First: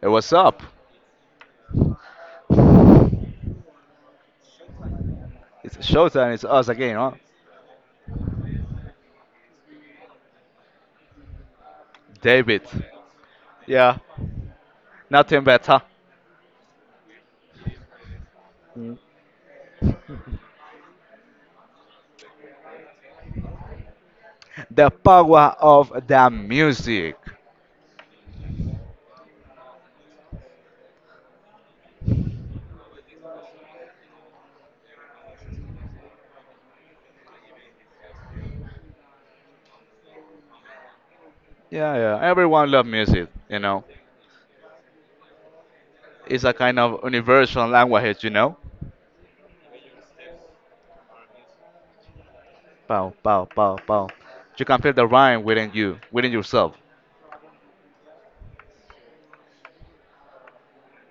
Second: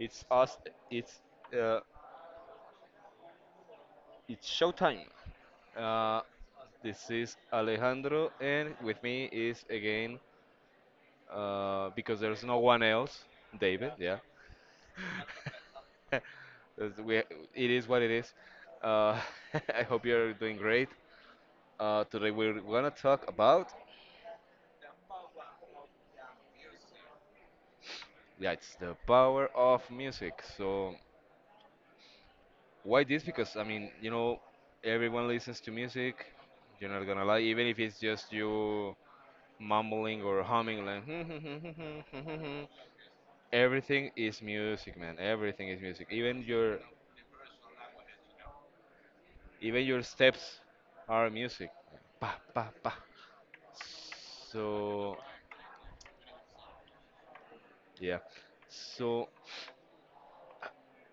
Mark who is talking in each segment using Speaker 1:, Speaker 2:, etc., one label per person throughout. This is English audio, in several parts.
Speaker 1: Hey, what's
Speaker 2: us.
Speaker 1: up?
Speaker 2: It's uh, it's showtime.
Speaker 1: It's
Speaker 2: Uh,
Speaker 1: showtime. It's us again,
Speaker 2: this
Speaker 1: huh?
Speaker 2: is Alejandro, and with me is again because there's no
Speaker 1: David.
Speaker 2: one else, David.
Speaker 1: Yeah,
Speaker 2: Yeah,
Speaker 1: nothing better.
Speaker 2: as we, it is what it is. Uh, I hope you're doing great. Today we're gonna talk about
Speaker 1: The power of the music.
Speaker 2: yeah, it's the power of music. So why this? Because everyone listens to music. You're not gonna lie, even if it's just you mumbling or humming like.
Speaker 1: Yeah, yeah. Everyone love music. You know,
Speaker 2: Everything is music, man. Everything is music,
Speaker 1: it's a kind of universal language. You know,
Speaker 2: even your steps are music. Pa pa pa,
Speaker 1: pow, pow, pow, pow. You can feel the
Speaker 2: so
Speaker 1: rhyme within you, within yourself.
Speaker 2: yeah, so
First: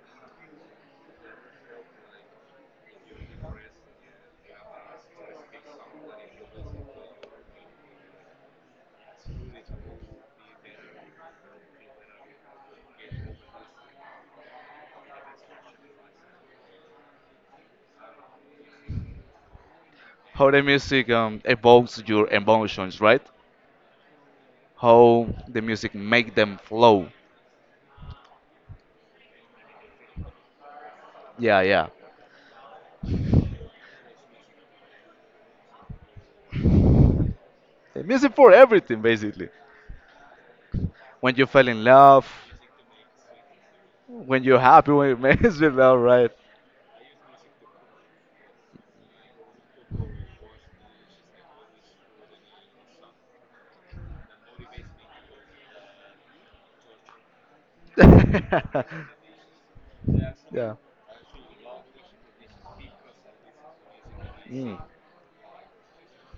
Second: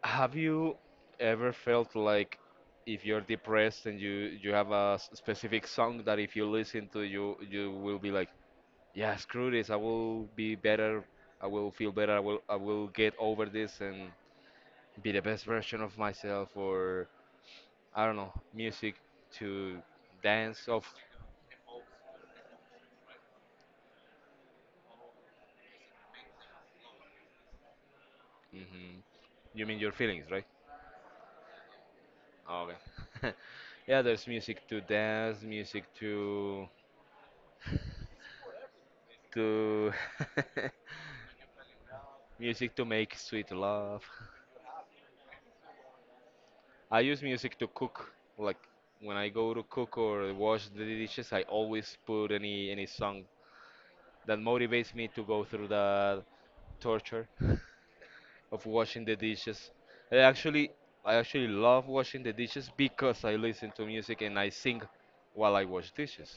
Speaker 2: have you ever felt like if you're depressed and you have a specific song that if you listen to you will be like, yeah, screw this, I will be better, I will feel better, I will get over this and be the best version of myself? Or I don't know, music to
Speaker 1: How the
Speaker 2: dance of.
Speaker 1: music evokes your emotions, right? How the music make them flow.
Speaker 2: Hmm, you mean your feelings, right?
Speaker 1: Yeah, yeah.
Speaker 2: Oh, okay. Yeah, there's music to dance, music to
Speaker 1: The music for everything, basically.
Speaker 2: to
Speaker 1: When you fell in love,
Speaker 2: music to make sweet love.
Speaker 1: when you're happy, when it makes you laugh, right?
Speaker 2: I use music to cook. Like when I go to cook or wash the dishes, I always put any song that motivates me to go through that torture. Of washing the dishes. I actually
Speaker 1: yeah.
Speaker 2: I actually love washing the dishes because I listen to music and I
Speaker 1: Mm.
Speaker 2: sing while I wash dishes.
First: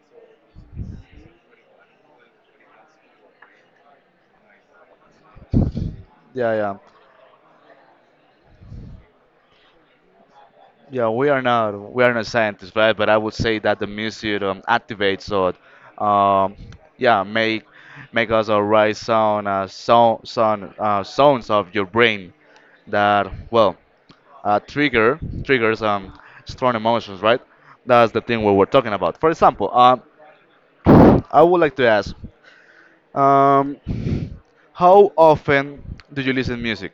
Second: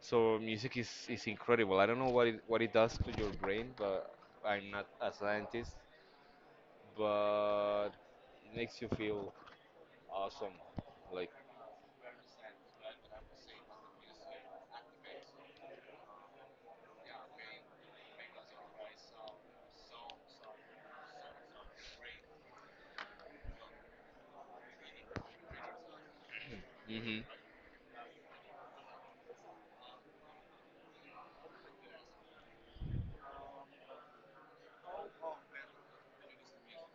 Speaker 2: So music is incredible. I don't know what what it does to your brain, but I'm not a scientist,
Speaker 1: Yeah, yeah.
Speaker 2: but it makes you feel awesome.
Speaker 1: Yeah,
Speaker 2: Like
Speaker 1: we are not scientists, right? But I would say that the music activates or um yeah, make make us a right sound sound sounds of your brain that, well, trigger triggers strong
Speaker 2: hmm,
Speaker 1: emotions, right? That's the thing we were talking about. For example, I would like to ask, Um, how often do you listen music?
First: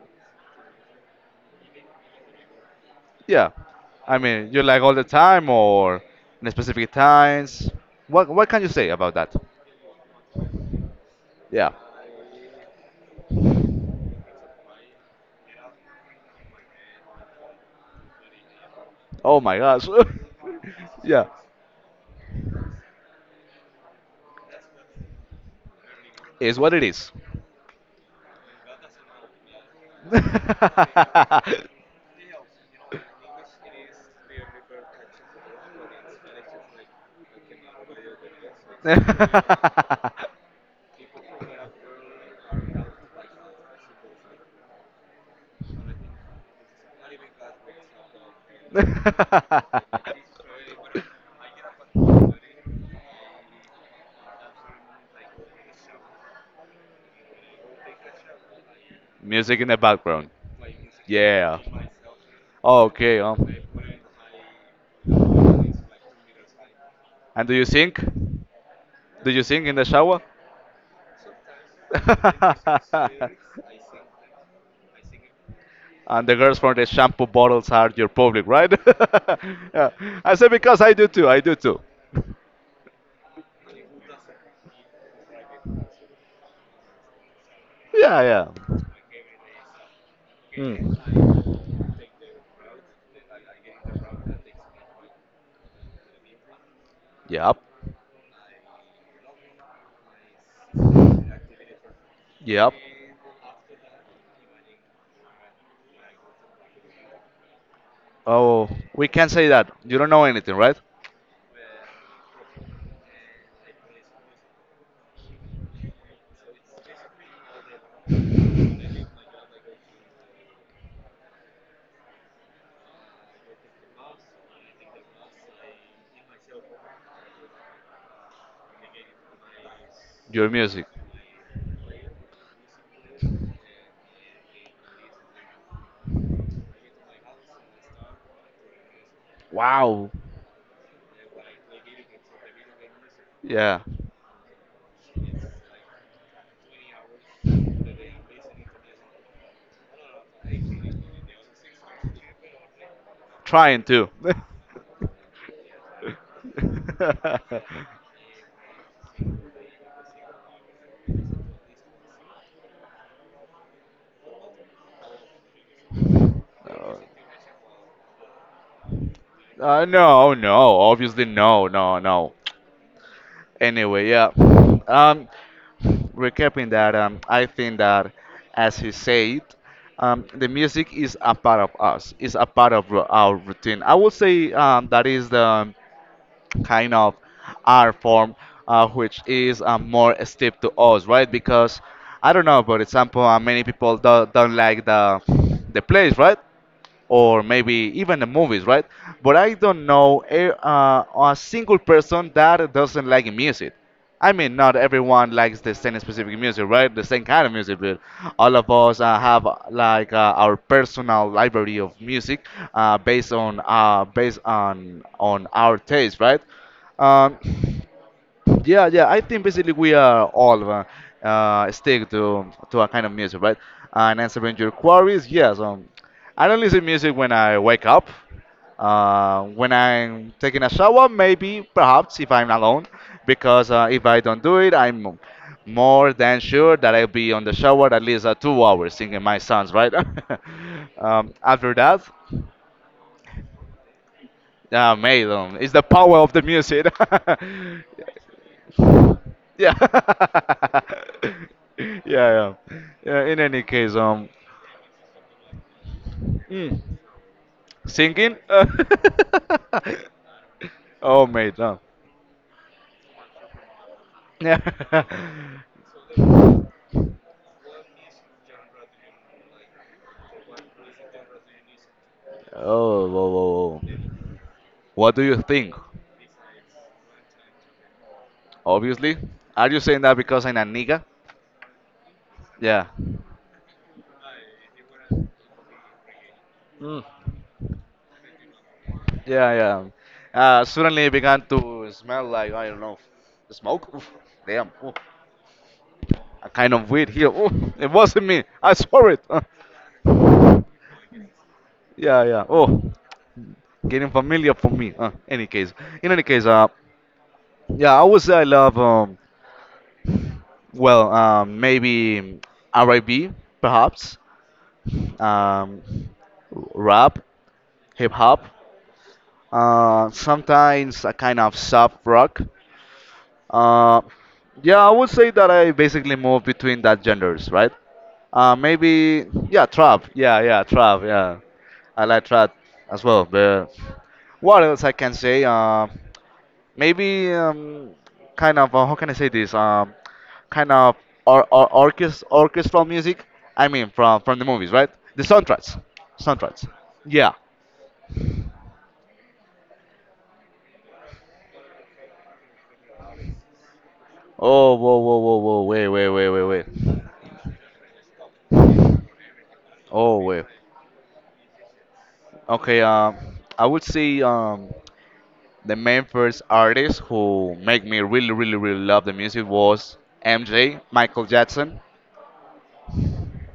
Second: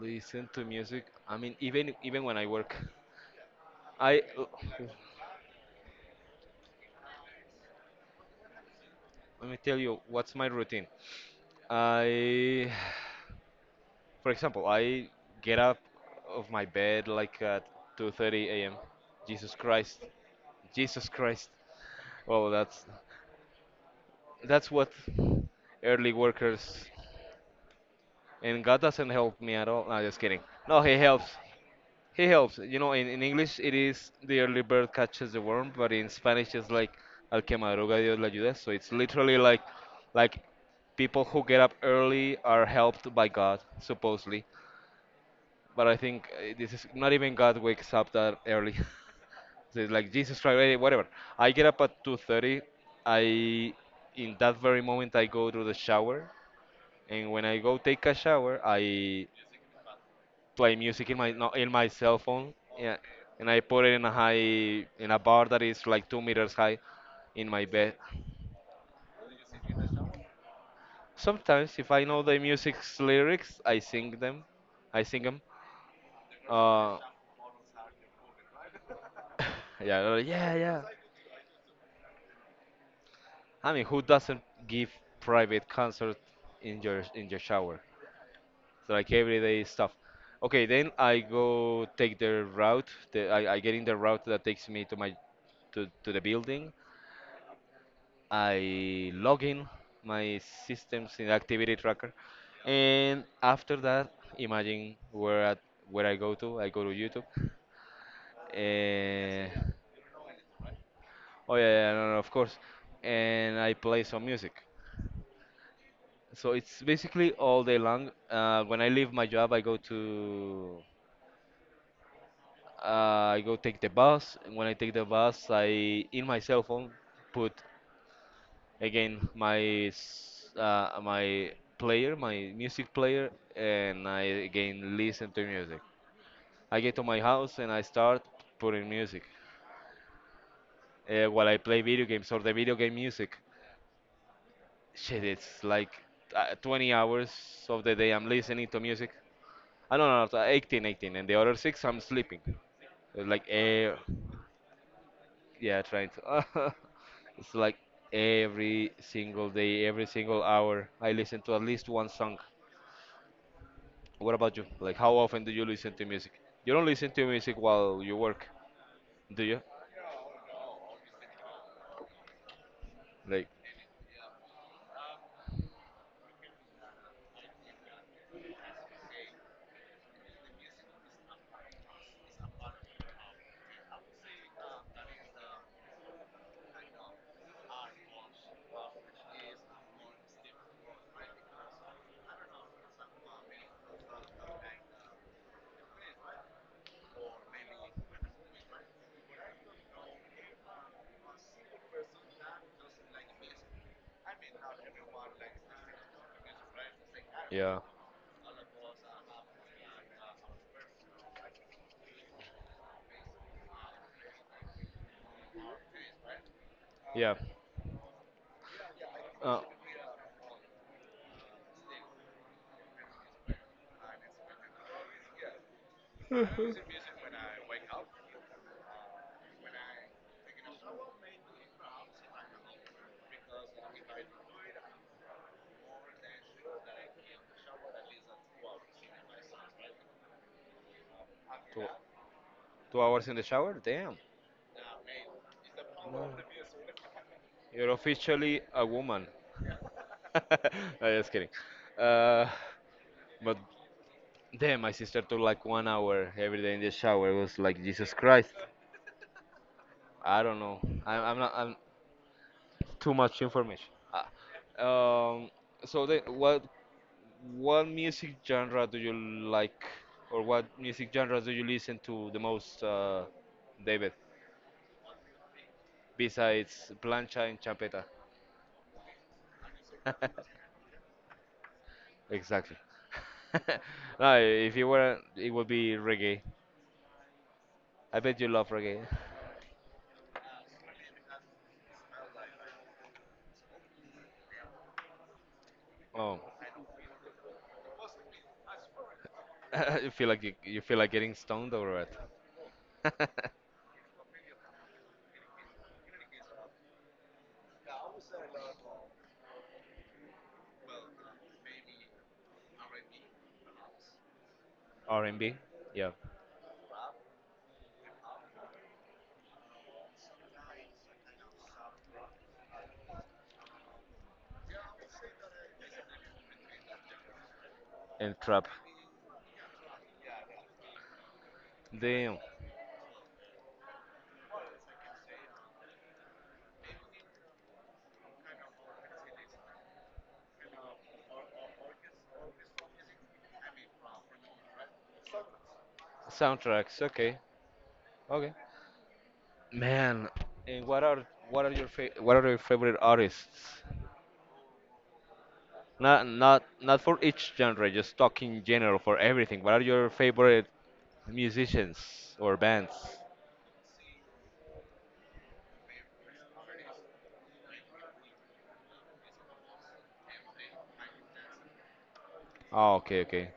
Speaker 2: listen to music. I mean even when I work,
Speaker 1: Yeah, I
Speaker 2: I
Speaker 1: mean, you like all the time or in specific times? What can you say about that?
Speaker 2: let me tell you what's my routine.
Speaker 1: Yeah.
Speaker 2: I For example, I get up of my bed like at 2:30 a.m.
Speaker 1: Oh
Speaker 2: Jesus
Speaker 1: my gosh.
Speaker 2: Christ, Jesus
Speaker 1: yeah,
Speaker 2: Christ. Well, that's what early
Speaker 1: is what it
Speaker 2: workers
Speaker 1: is.
Speaker 2: and God doesn't help me at all. No, just kidding. No, he helps. He helps. You know, in English it is the early bird catches the worm, but in Spanish it's like al que madruga Dios le ayuda. So it's literally like people who get up early are helped by God, supposedly. But I think this is not even God wakes up that early. So it's like Jesus Christ, eh, whatever. I get up at 2:30. I, in that very moment, I go to the shower, and when I go take a shower, I
Speaker 1: Music in the background.
Speaker 2: play music in my no,
Speaker 1: Yeah.
Speaker 2: in my cell phone. Yeah,
Speaker 1: Okay.
Speaker 2: and I put it in a high in a bar that is like 2 meters high in
Speaker 1: And do
Speaker 2: my
Speaker 1: you
Speaker 2: bed.
Speaker 1: sing? Do you sing in the shower?
Speaker 2: Sometimes, if I know the music's lyrics, I sing them. I sing them.
Speaker 1: and the girls from the
Speaker 2: Uh,
Speaker 1: shampoo bottles are your public, right? yeah. I say
Speaker 2: yeah,
Speaker 1: because
Speaker 2: yeah.
Speaker 1: I do too. I do too.
Speaker 2: I mean, who doesn't give private concert in your shower?
Speaker 1: Yeah, yeah.
Speaker 2: It's like everyday stuff. Okay, then
Speaker 1: Hmm.
Speaker 2: I go take the route. I get in the route that takes me to my to the building.
Speaker 1: Yep.
Speaker 2: I log in my systems in activity tracker,
Speaker 1: Yep.
Speaker 2: and after that, imagine where I go to. I go to YouTube.
Speaker 1: Oh, we can't
Speaker 2: Uh,
Speaker 1: say that. You don't know anything, right?
Speaker 2: oh yeah, yeah, no, no, of course. And I play some music. So it's basically all day long. When I leave my job, I go to I go take the bus. And when I take the bus, I in my cell phone put again
Speaker 1: Your music.
Speaker 2: my player, my music player, and I again listen to music. I get to my house and I start putting music
Speaker 1: Wow.
Speaker 2: while I play video games or the video game music.
Speaker 1: Yeah.
Speaker 2: Shit, it's like 20 hours of the day I'm listening to music. I don't know, so 18, and the other six I'm sleeping. It's like,
Speaker 1: Trying
Speaker 2: eh,
Speaker 1: to.
Speaker 2: yeah, trying to. It's
Speaker 1: uh,
Speaker 2: like every single day, every single hour, I listen to at least one song. What about you? Like, how often do you listen to music? You don't listen to music while you work, do you?
Speaker 1: no, no. Obviously, no, no, no.
Speaker 2: Like,
Speaker 1: Anyway, yeah. Um, recapping that, I think that, as he said, the music is a part of us. It's a part of our routine. I would say that is the kind of art form, which is more steep to us, right? Because I don't know, for example, many people don't like the place, right? Or maybe even the movies, right? But I don't know a single person that doesn't like music. I mean, not everyone likes the same specific music, right? The same kind of
Speaker 2: yeah,
Speaker 1: music, but all of us have like our personal library of music, based on based on our taste, right?
Speaker 2: yeah.
Speaker 1: Um, yeah, yeah. I think
Speaker 2: Uh,
Speaker 1: basically we are all stick to a kind of music, right? And answering your queries, yes. I don't listen music when I wake up. When I'm taking a shower, maybe, perhaps, if I'm alone, because if I don't do it, I'm more than sure that I'll be on the shower at least 2 hours singing my songs, right? After
Speaker 2: Two,
Speaker 1: that,
Speaker 2: 2 hours in the shower? Damn.
Speaker 1: yeah, mate, it's the power of the music.
Speaker 2: You're officially a woman.
Speaker 1: Yeah.
Speaker 2: No, just kidding. Uh,
Speaker 1: Yeah, yeah. Yeah, in
Speaker 2: but
Speaker 1: any case,
Speaker 2: damn, my sister took like 1 hour every day in
Speaker 1: mm,
Speaker 2: the shower. It was like Jesus
Speaker 1: singing?
Speaker 2: Christ. I don't know.
Speaker 1: Oh,
Speaker 2: I'm not.
Speaker 1: mate,
Speaker 2: I'm
Speaker 1: no.
Speaker 2: too much information. Ah.
Speaker 1: Yeah.
Speaker 2: Um. So then, what music genre do you like, or what music genres do you listen to the most,
Speaker 1: Oh, whoa, whoa.
Speaker 2: David?
Speaker 1: What do you think?
Speaker 2: Besides plancha and champeta.
Speaker 1: Obviously. Are you saying that because I'm a nigga?
Speaker 2: Exactly.
Speaker 1: Yeah.
Speaker 2: No, if you were, not it would be reggae.
Speaker 1: Mm,
Speaker 2: I bet you love reggae.
Speaker 1: yeah, yeah. Suddenly it began to smell like, I don't know, smoke? Oof, damn. Oof.
Speaker 2: Oh,
Speaker 1: A kind of weed here. Oof, it wasn't me. I saw it.
Speaker 2: you feel like getting stoned over
Speaker 1: yeah, yeah. Oh.
Speaker 2: what?
Speaker 1: Getting familiar for me. In any case, yeah, I would say I love well, maybe R&B, perhaps,
Speaker 2: R&B,
Speaker 1: um,
Speaker 2: yeah,
Speaker 1: rap, hip hop, sometimes a kind of soft rock. Uh, yeah, I would say that I basically move between that genders, right?
Speaker 2: and trap.
Speaker 1: Maybe yeah, trap. Yeah, yeah, trap. Yeah, I like
Speaker 2: Damn,
Speaker 1: trap as well. But what else I can say? Maybe kind of how can I say this? Kind of orchestral music. I mean, from the movies, right? The soundtracks, soundtracks.
Speaker 2: soundtracks.
Speaker 1: Yeah.
Speaker 2: Okay, okay. Man, and what are what are your favorite artists?
Speaker 1: Oh, whoa, whoa, whoa, whoa! Wait, wait,
Speaker 2: Not
Speaker 1: wait, wait,
Speaker 2: not
Speaker 1: wait.
Speaker 2: not for each genre, just talking general for everything. What are your
Speaker 1: Oh, wait.
Speaker 2: favorite musicians or
Speaker 1: Okay.
Speaker 2: bands?
Speaker 1: I would say the main first artist who make me really, really, really love the music was MJ, Michael Jackson.
Speaker 2: Oh, okay, okay.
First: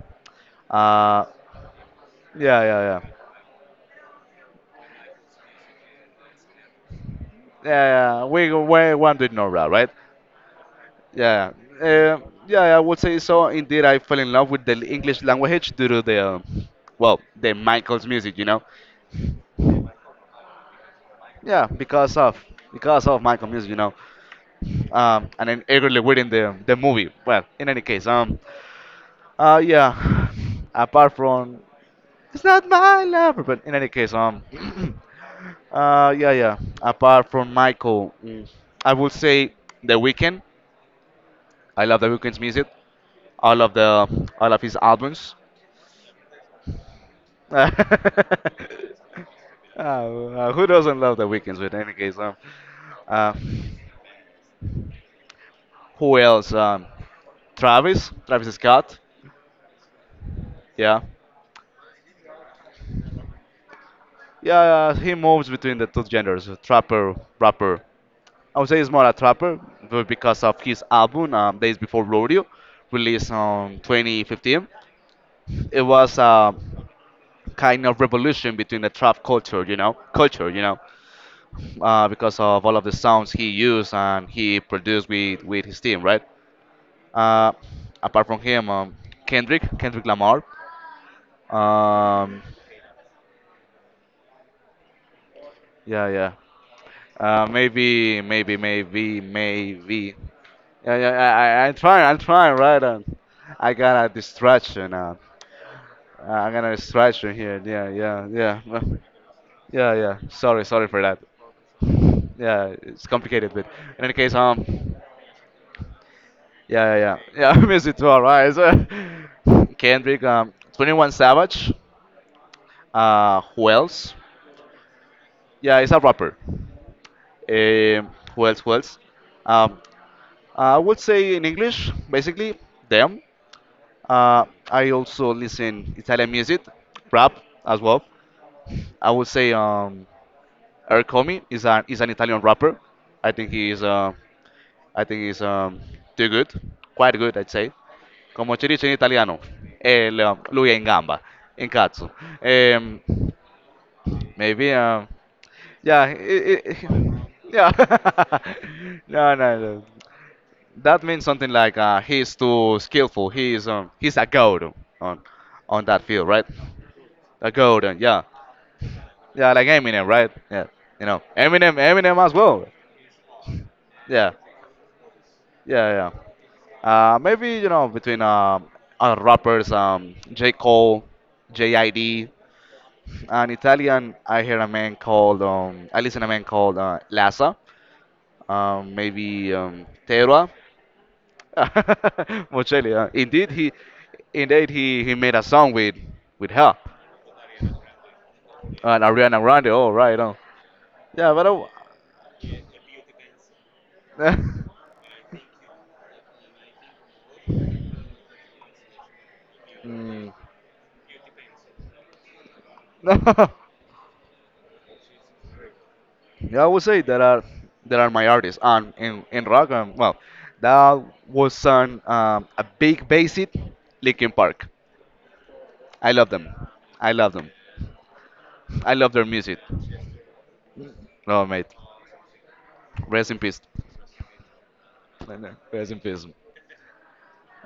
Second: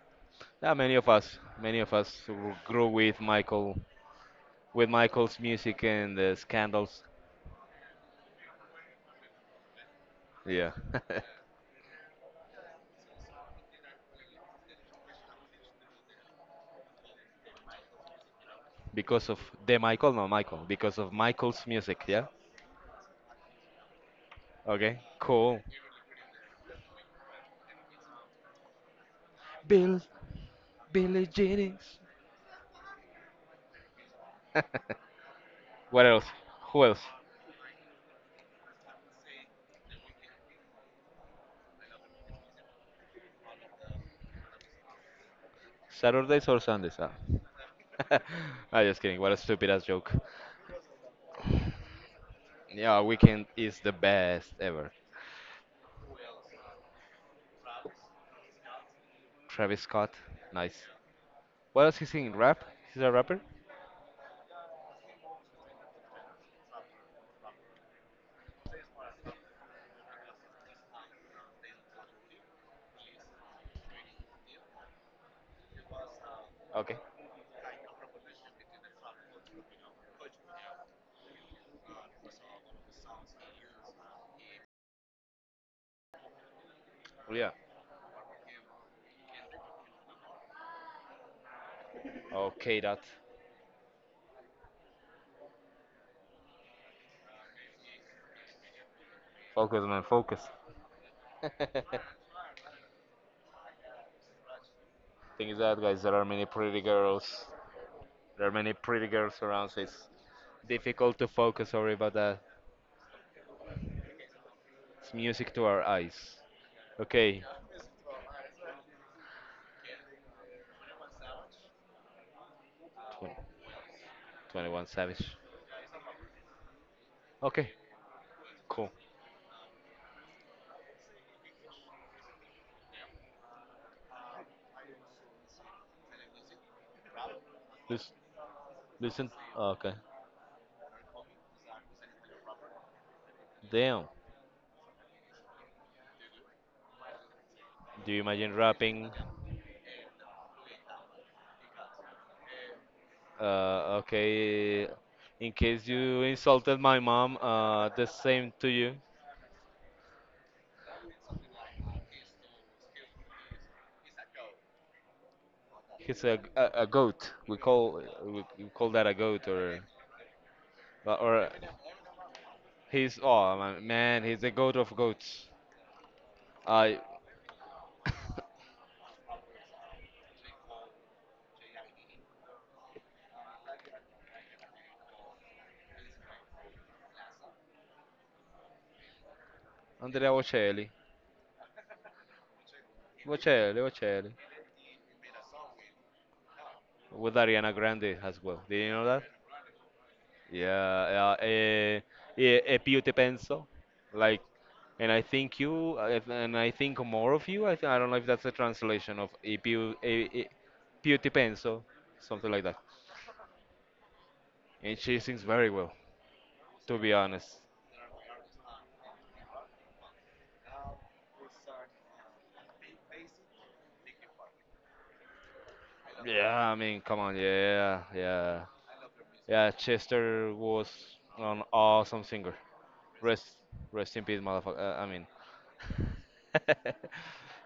Speaker 2: Yeah,
Speaker 1: Uh,
Speaker 2: many of us who
Speaker 1: yeah, yeah,
Speaker 2: grew
Speaker 1: yeah.
Speaker 2: with Michael, with Michael's music and the scandals.
Speaker 1: Yeah, yeah, we want to ignore that, right?
Speaker 2: Yeah,
Speaker 1: Yeah, yeah. Yeah, I would say so. Indeed, I fell in love with the English language due to the, well, the Michael's music, you know.
Speaker 2: because of the Michael, no Michael, because of Michael's
Speaker 1: Yeah,
Speaker 2: music. Yeah.
Speaker 1: because of Michael music, you know.
Speaker 2: Okay.
Speaker 1: And
Speaker 2: Cool.
Speaker 1: then eagerly waiting the movie. Well, in any case,
Speaker 2: Bill,
Speaker 1: yeah. Apart
Speaker 2: Billy
Speaker 1: from,
Speaker 2: Jennings.
Speaker 1: it's not my lover, but in any case,
Speaker 2: What else?
Speaker 1: yeah, yeah.
Speaker 2: Who else?
Speaker 1: Apart from Michael, mm, I would say The Weeknd. I love The Weeknd's music. All of the all of his albums.
Speaker 2: Saturdays or Sundays? Ah.
Speaker 1: uh,
Speaker 2: I'm just kidding. What a stupid ass joke.
Speaker 1: who doesn't love the weekends? With any case,
Speaker 2: Yeah,
Speaker 1: uh,
Speaker 2: Weekend is the best ever.
Speaker 1: who else? Travis, Travis Scott.
Speaker 2: Travis Scott, nice.
Speaker 1: Yeah,
Speaker 2: What else he singing? Rap? He's a rapper?
Speaker 1: yeah. He moves between the two genders, trapper, rapper. I would say he's more a trapper because of his album, Days Before Rodeo, released on 2015. It was a
Speaker 2: Okay.
Speaker 1: kind of revolution between the trap culture, you know, culture, you know. Because of all of the sounds he used and he produced with his team, right?
Speaker 2: Yeah.
Speaker 1: Uh, apart from him, Kendrick, Kendrick Lamar. Um,
Speaker 2: Okay, that.
Speaker 1: yeah, yeah. Maybe, maybe, maybe,
Speaker 2: Focus, man.
Speaker 1: maybe.
Speaker 2: Focus.
Speaker 1: Yeah, yeah. I'm trying. I'm trying, right? And I got a distraction.
Speaker 2: Thing is that guys, there are many
Speaker 1: I got a
Speaker 2: pretty
Speaker 1: distraction
Speaker 2: girls.
Speaker 1: here. Yeah, yeah,
Speaker 2: There are
Speaker 1: yeah.
Speaker 2: many
Speaker 1: Well,
Speaker 2: pretty girls around, so
Speaker 1: yeah,
Speaker 2: it's
Speaker 1: yeah. Sorry, sorry for
Speaker 2: difficult
Speaker 1: that.
Speaker 2: to focus. Sorry about that.
Speaker 1: Yeah, it's complicated, but in any case,
Speaker 2: It's music to our eyes.
Speaker 1: yeah, yeah,
Speaker 2: Okay,
Speaker 1: yeah. Yeah, music to our eyes. Kendrick, 21 Savage. Who else?
Speaker 2: Tw- 21 Savage.
Speaker 1: Yeah, he's a rapper.
Speaker 2: Okay,
Speaker 1: Um, who else? Who
Speaker 2: cool.
Speaker 1: else? Um, I would say in English, basically, them. Uh, I also listen Italian music, rap as well.
Speaker 2: Lis-
Speaker 1: I would
Speaker 2: Listen.
Speaker 1: say
Speaker 2: Okay.
Speaker 1: Ercomi is an Italian rapper. I think he is
Speaker 2: Damn.
Speaker 1: I think it's too good, quite good, I'd say.
Speaker 2: Do you
Speaker 1: Come
Speaker 2: imagine
Speaker 1: si dice in
Speaker 2: rapping?
Speaker 1: italiano, eh, lui è in gamba, in cazzo. Ehm, maybe,
Speaker 2: Okay.
Speaker 1: um,
Speaker 2: In case
Speaker 1: yeah,
Speaker 2: you insulted my mom,
Speaker 1: yeah.
Speaker 2: the same to you.
Speaker 1: no, no, no. That means something like he's too skillful. He's a goat on on that
Speaker 2: He's
Speaker 1: field, right?
Speaker 2: a goat.
Speaker 1: A goat, and yeah,
Speaker 2: We call that a goat
Speaker 1: yeah, like Eminem, right? Yeah, you know,
Speaker 2: or
Speaker 1: Eminem, Eminem as well.
Speaker 2: he's oh man,
Speaker 1: Yeah,
Speaker 2: he's a goat of goats.
Speaker 1: yeah, yeah.
Speaker 2: I
Speaker 1: Maybe you know between rappers, J. Cole, J.I.D. An Italian, I hear a man called, I listen a man called Lassa. Maybe
Speaker 2: Andrea
Speaker 1: Terra.
Speaker 2: Bocelli.
Speaker 1: Mocelli. Indeed,
Speaker 2: Bocelli.
Speaker 1: indeed he made a song with her
Speaker 2: With Ariana Grande as well. Did you
Speaker 1: and
Speaker 2: know that?
Speaker 1: Ariana Grande. Oh right, oh yeah,
Speaker 2: Yeah, uh,
Speaker 1: but I,
Speaker 2: eh, yeah, più te penso. Like,
Speaker 1: w-
Speaker 2: and I think you, and I think more of you. I don't know if that's a translation of e più,
Speaker 1: Mm.
Speaker 2: e, e, più te penso, something like that. And she sings very well,
Speaker 1: Yeah, I would
Speaker 2: to
Speaker 1: say
Speaker 2: be honest.
Speaker 1: that are my artists. And in rock, well, that was an a big basic Linkin Park. I love them.
Speaker 2: Yeah, I mean,
Speaker 1: I
Speaker 2: come
Speaker 1: love
Speaker 2: on,
Speaker 1: them. I love their music.
Speaker 2: yeah. Chester was
Speaker 1: No,
Speaker 2: an
Speaker 1: mate.
Speaker 2: awesome singer.
Speaker 1: Rest in
Speaker 2: Rest,
Speaker 1: peace.
Speaker 2: rest in peace, motherfucker. I mean,
Speaker 1: Rest in peace.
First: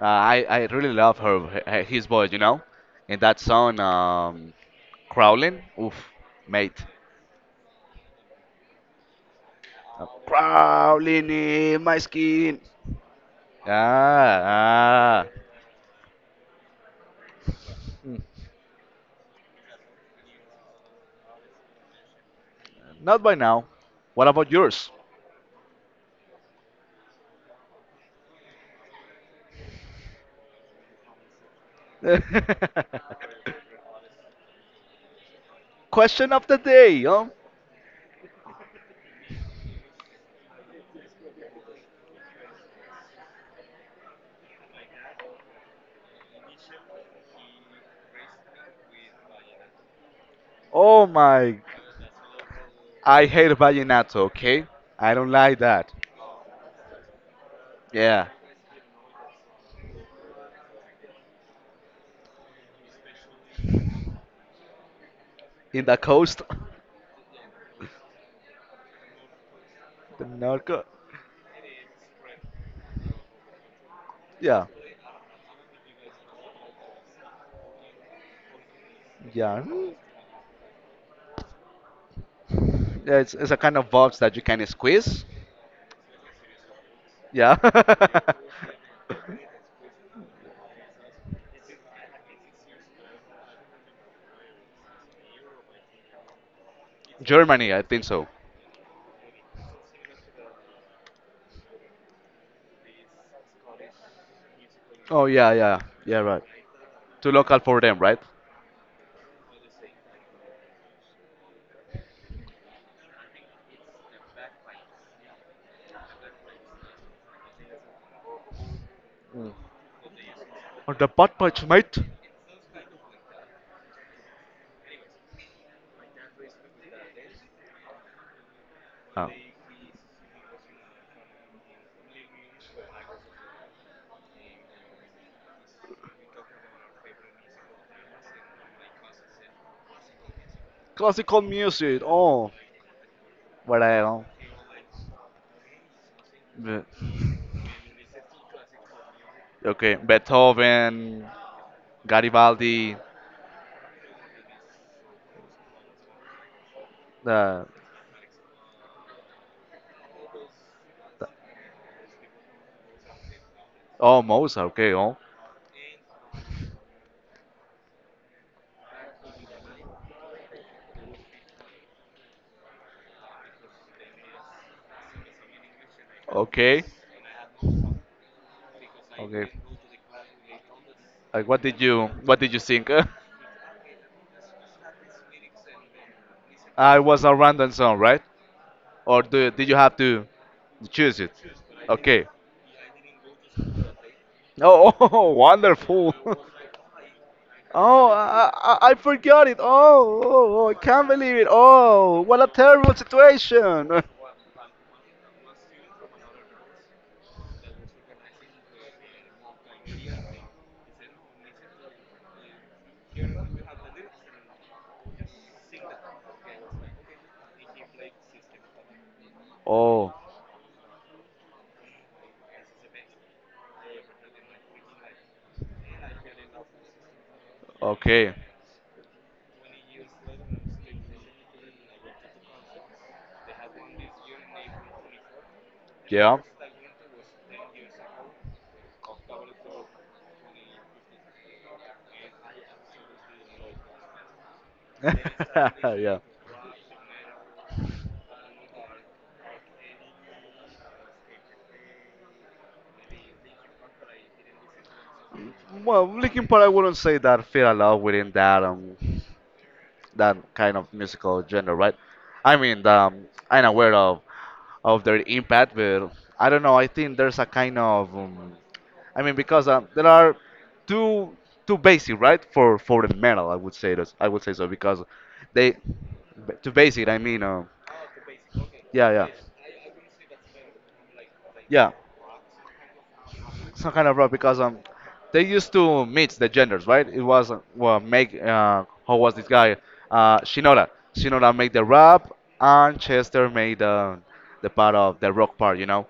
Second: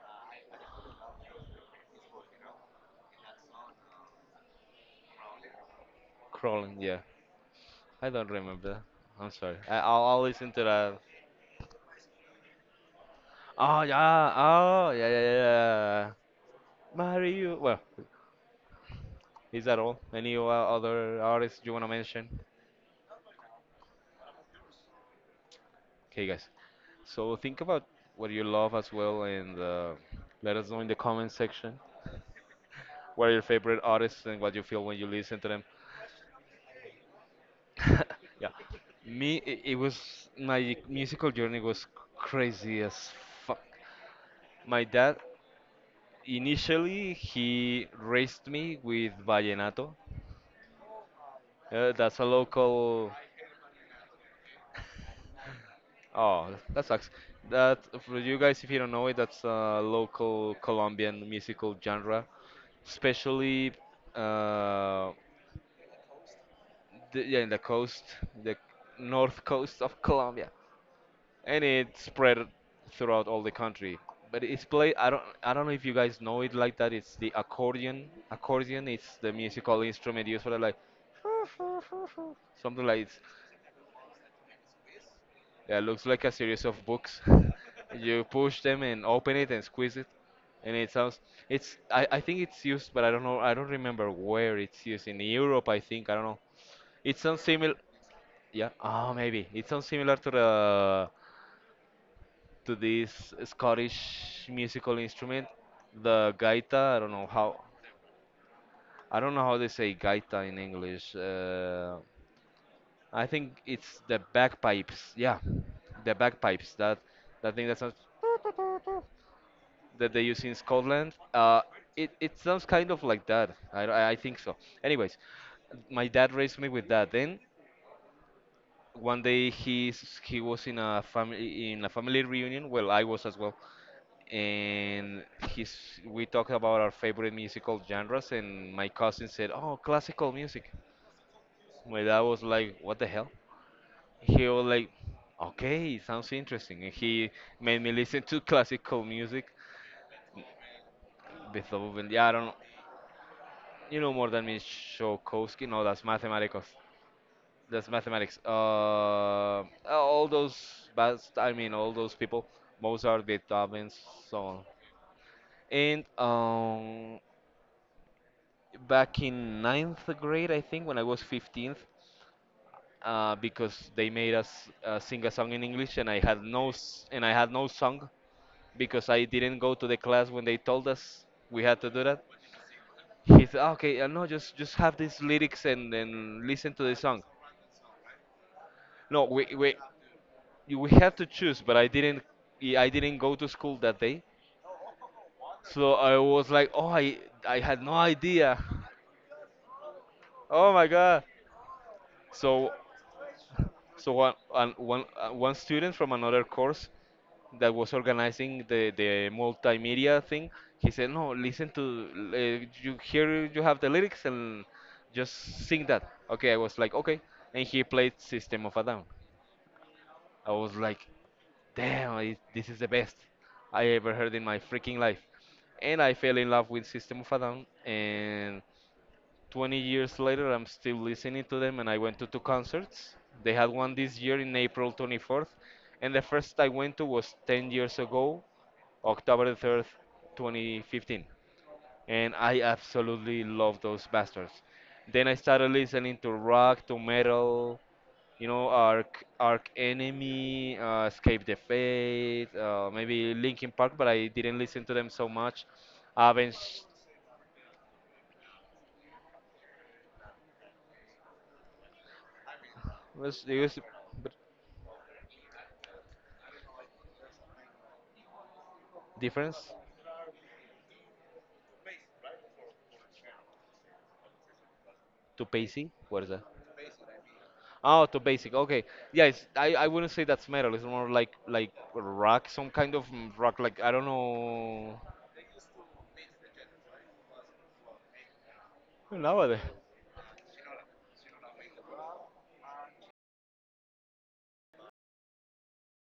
Speaker 1: I really love her his voice. You know, in that song, crawling. Oof,
Speaker 2: Crawling,
Speaker 1: mate.
Speaker 2: yeah. I don't remember. I'm sorry. I'll listen to that.
Speaker 1: Crawling in my skin.
Speaker 2: Oh yeah.
Speaker 1: Ah,
Speaker 2: Oh yeah,
Speaker 1: ah.
Speaker 2: yeah, yeah. Mario. Well, is that all? Any other artists you wanna mention?
Speaker 1: Not by now. What about yours?
Speaker 2: Okay, guys. So think about what you love as well, and let us know in the comment section what are your favorite artists and what you feel when you listen to them.
Speaker 1: Question of the day.
Speaker 2: Yeah. Me, it was my musical journey was crazy as fuck. My dad Initially, he raised me with vallenato.
Speaker 1: Oh my.
Speaker 2: That's a local.
Speaker 1: I hate vallenato, okay? I don't like that.
Speaker 2: Oh, that sucks. That For
Speaker 1: Yeah.
Speaker 2: you guys, if you don't know it, that's a local Colombian musical genre, especially uh,
Speaker 1: In the coast.
Speaker 2: yeah, in the coast, the north coast of
Speaker 1: The
Speaker 2: Colombia.
Speaker 1: narco.
Speaker 2: And it spread throughout all the country. But
Speaker 1: Yeah.
Speaker 2: it's played. I don't know if you guys know it like that. It's the accordion. Accordion. It's the
Speaker 1: Yeah.
Speaker 2: musical
Speaker 1: Mm.
Speaker 2: instrument used for the, like something like
Speaker 1: Yeah, it's a kind of vibes that you can squeeze.
Speaker 2: yeah, looks like a series of books.
Speaker 1: Yeah.
Speaker 2: You push them and open it and squeeze it, and it sounds. I think it's used, but I don't know. I don't remember where it's used in Europe. I think I don't know. It sounds
Speaker 1: Germany,
Speaker 2: similar.
Speaker 1: I think so.
Speaker 2: Yeah. Oh, maybe it sounds similar to the to this Scottish musical
Speaker 1: Oh,
Speaker 2: instrument,
Speaker 1: yeah, yeah. Yeah,
Speaker 2: the
Speaker 1: right.
Speaker 2: gaita. I don't know
Speaker 1: Too local
Speaker 2: how.
Speaker 1: for them, right?
Speaker 2: I don't know how they say gaita in English. I think it's the bagpipes. Yeah, the bagpipes. That thing that sounds that they use in
Speaker 1: Or the
Speaker 2: Scotland.
Speaker 1: butt punch, mate.
Speaker 2: It sounds kind of like that. I think so. Anyways, my dad raised me with that. Then one
Speaker 1: Oh.
Speaker 2: day he was in a family reunion. Well, I was as well and he's we talked about our favorite musical genres and my cousin said, oh, classical music.
Speaker 1: Classical music.
Speaker 2: My dad was
Speaker 1: Oh.
Speaker 2: like, what the hell.
Speaker 1: What I don't.
Speaker 2: He was like, okay, sounds
Speaker 1: Yeah.
Speaker 2: interesting. And he made me listen to classical music.
Speaker 1: Okay. Beethoven.
Speaker 2: Beethoven, yeah, I don't know,
Speaker 1: Garibaldi.
Speaker 2: you know more than me. Tchaikovsky. No, that's mathematics.
Speaker 1: Uh,
Speaker 2: That's mathematics. All those bas I mean all those people, Mozart, Beethoven,
Speaker 1: oh,
Speaker 2: so on.
Speaker 1: Mosa. Okay. Oh,
Speaker 2: And back in ninth grade, I think, when I was 15th, because they made us sing a song in English, and I had no
Speaker 1: okay.
Speaker 2: s- and I had no song because I
Speaker 1: Okay.
Speaker 2: didn't go to the class when they told us
Speaker 1: Like,
Speaker 2: we had to do that.
Speaker 1: what did you think?
Speaker 2: He said, "Ah, okay, no, just have these lyrics and then listen to the
Speaker 1: It
Speaker 2: song."
Speaker 1: was a random song, right?
Speaker 2: No, we
Speaker 1: Did
Speaker 2: we
Speaker 1: you have to
Speaker 2: you- we have
Speaker 1: choose
Speaker 2: to
Speaker 1: it?
Speaker 2: choose, but I
Speaker 1: Okay.
Speaker 2: didn't go to school that day,
Speaker 1: Oh, oh,
Speaker 2: so
Speaker 1: wonderful.
Speaker 2: I was like, "Oh, I had no
Speaker 1: Oh,
Speaker 2: idea."
Speaker 1: I forgot it. Oh, oh, oh,
Speaker 2: Oh
Speaker 1: I
Speaker 2: my
Speaker 1: can't
Speaker 2: God.
Speaker 1: believe it. Oh, what a
Speaker 2: So
Speaker 1: terrible situation.
Speaker 2: So one student from another course that was organizing the multimedia thing, he said, no, listen to, you here you have the lyrics and just sing that. Okay, I was like, okay. And he played System of a Down.
Speaker 1: Oh,
Speaker 2: I was like, damn, it, this is the best I ever heard in my freaking life. And I fell in love with System of a Down
Speaker 1: okay.
Speaker 2: and 20 years later, I'm still listening to them, and I went to two concerts. They had one this year in April 24th, and the
Speaker 1: Yeah.
Speaker 2: first I went to was 10 years ago, October 3rd, 2015. And I absolutely love those bastards. Then I started listening
Speaker 1: yeah.
Speaker 2: to rock, to metal, Arc Enemy, Escape the Fate, maybe Linkin Park, but I didn't listen to them so much.
Speaker 1: Well, looking part, I
Speaker 2: Avenged
Speaker 1: wouldn't say that fit a lot within that that kind of musical genre, right? I mean,
Speaker 2: was it
Speaker 1: I'm
Speaker 2: was a
Speaker 1: aware
Speaker 2: bit
Speaker 1: of their impact, but I don't know. I think there's a kind of I mean, because
Speaker 2: difference.
Speaker 1: there are two two basic, right, for the metal. I would say this. I would say so because
Speaker 2: To
Speaker 1: they
Speaker 2: basic? What is that?
Speaker 1: too basic. I mean,
Speaker 2: Oh, to basic. Okay.
Speaker 1: yeah, yeah,
Speaker 2: Yes, I wouldn't say that's metal. It's more like
Speaker 1: yeah.
Speaker 2: rock, some kind of rock. Like
Speaker 1: Some
Speaker 2: I
Speaker 1: kind
Speaker 2: don't
Speaker 1: of rock because
Speaker 2: know.
Speaker 1: they used to mix the genders, right? It was well make how was this
Speaker 2: Nowadays.
Speaker 1: guy? Shinoda. Shinoda made the rap and Chester made the part of the rock part, you know.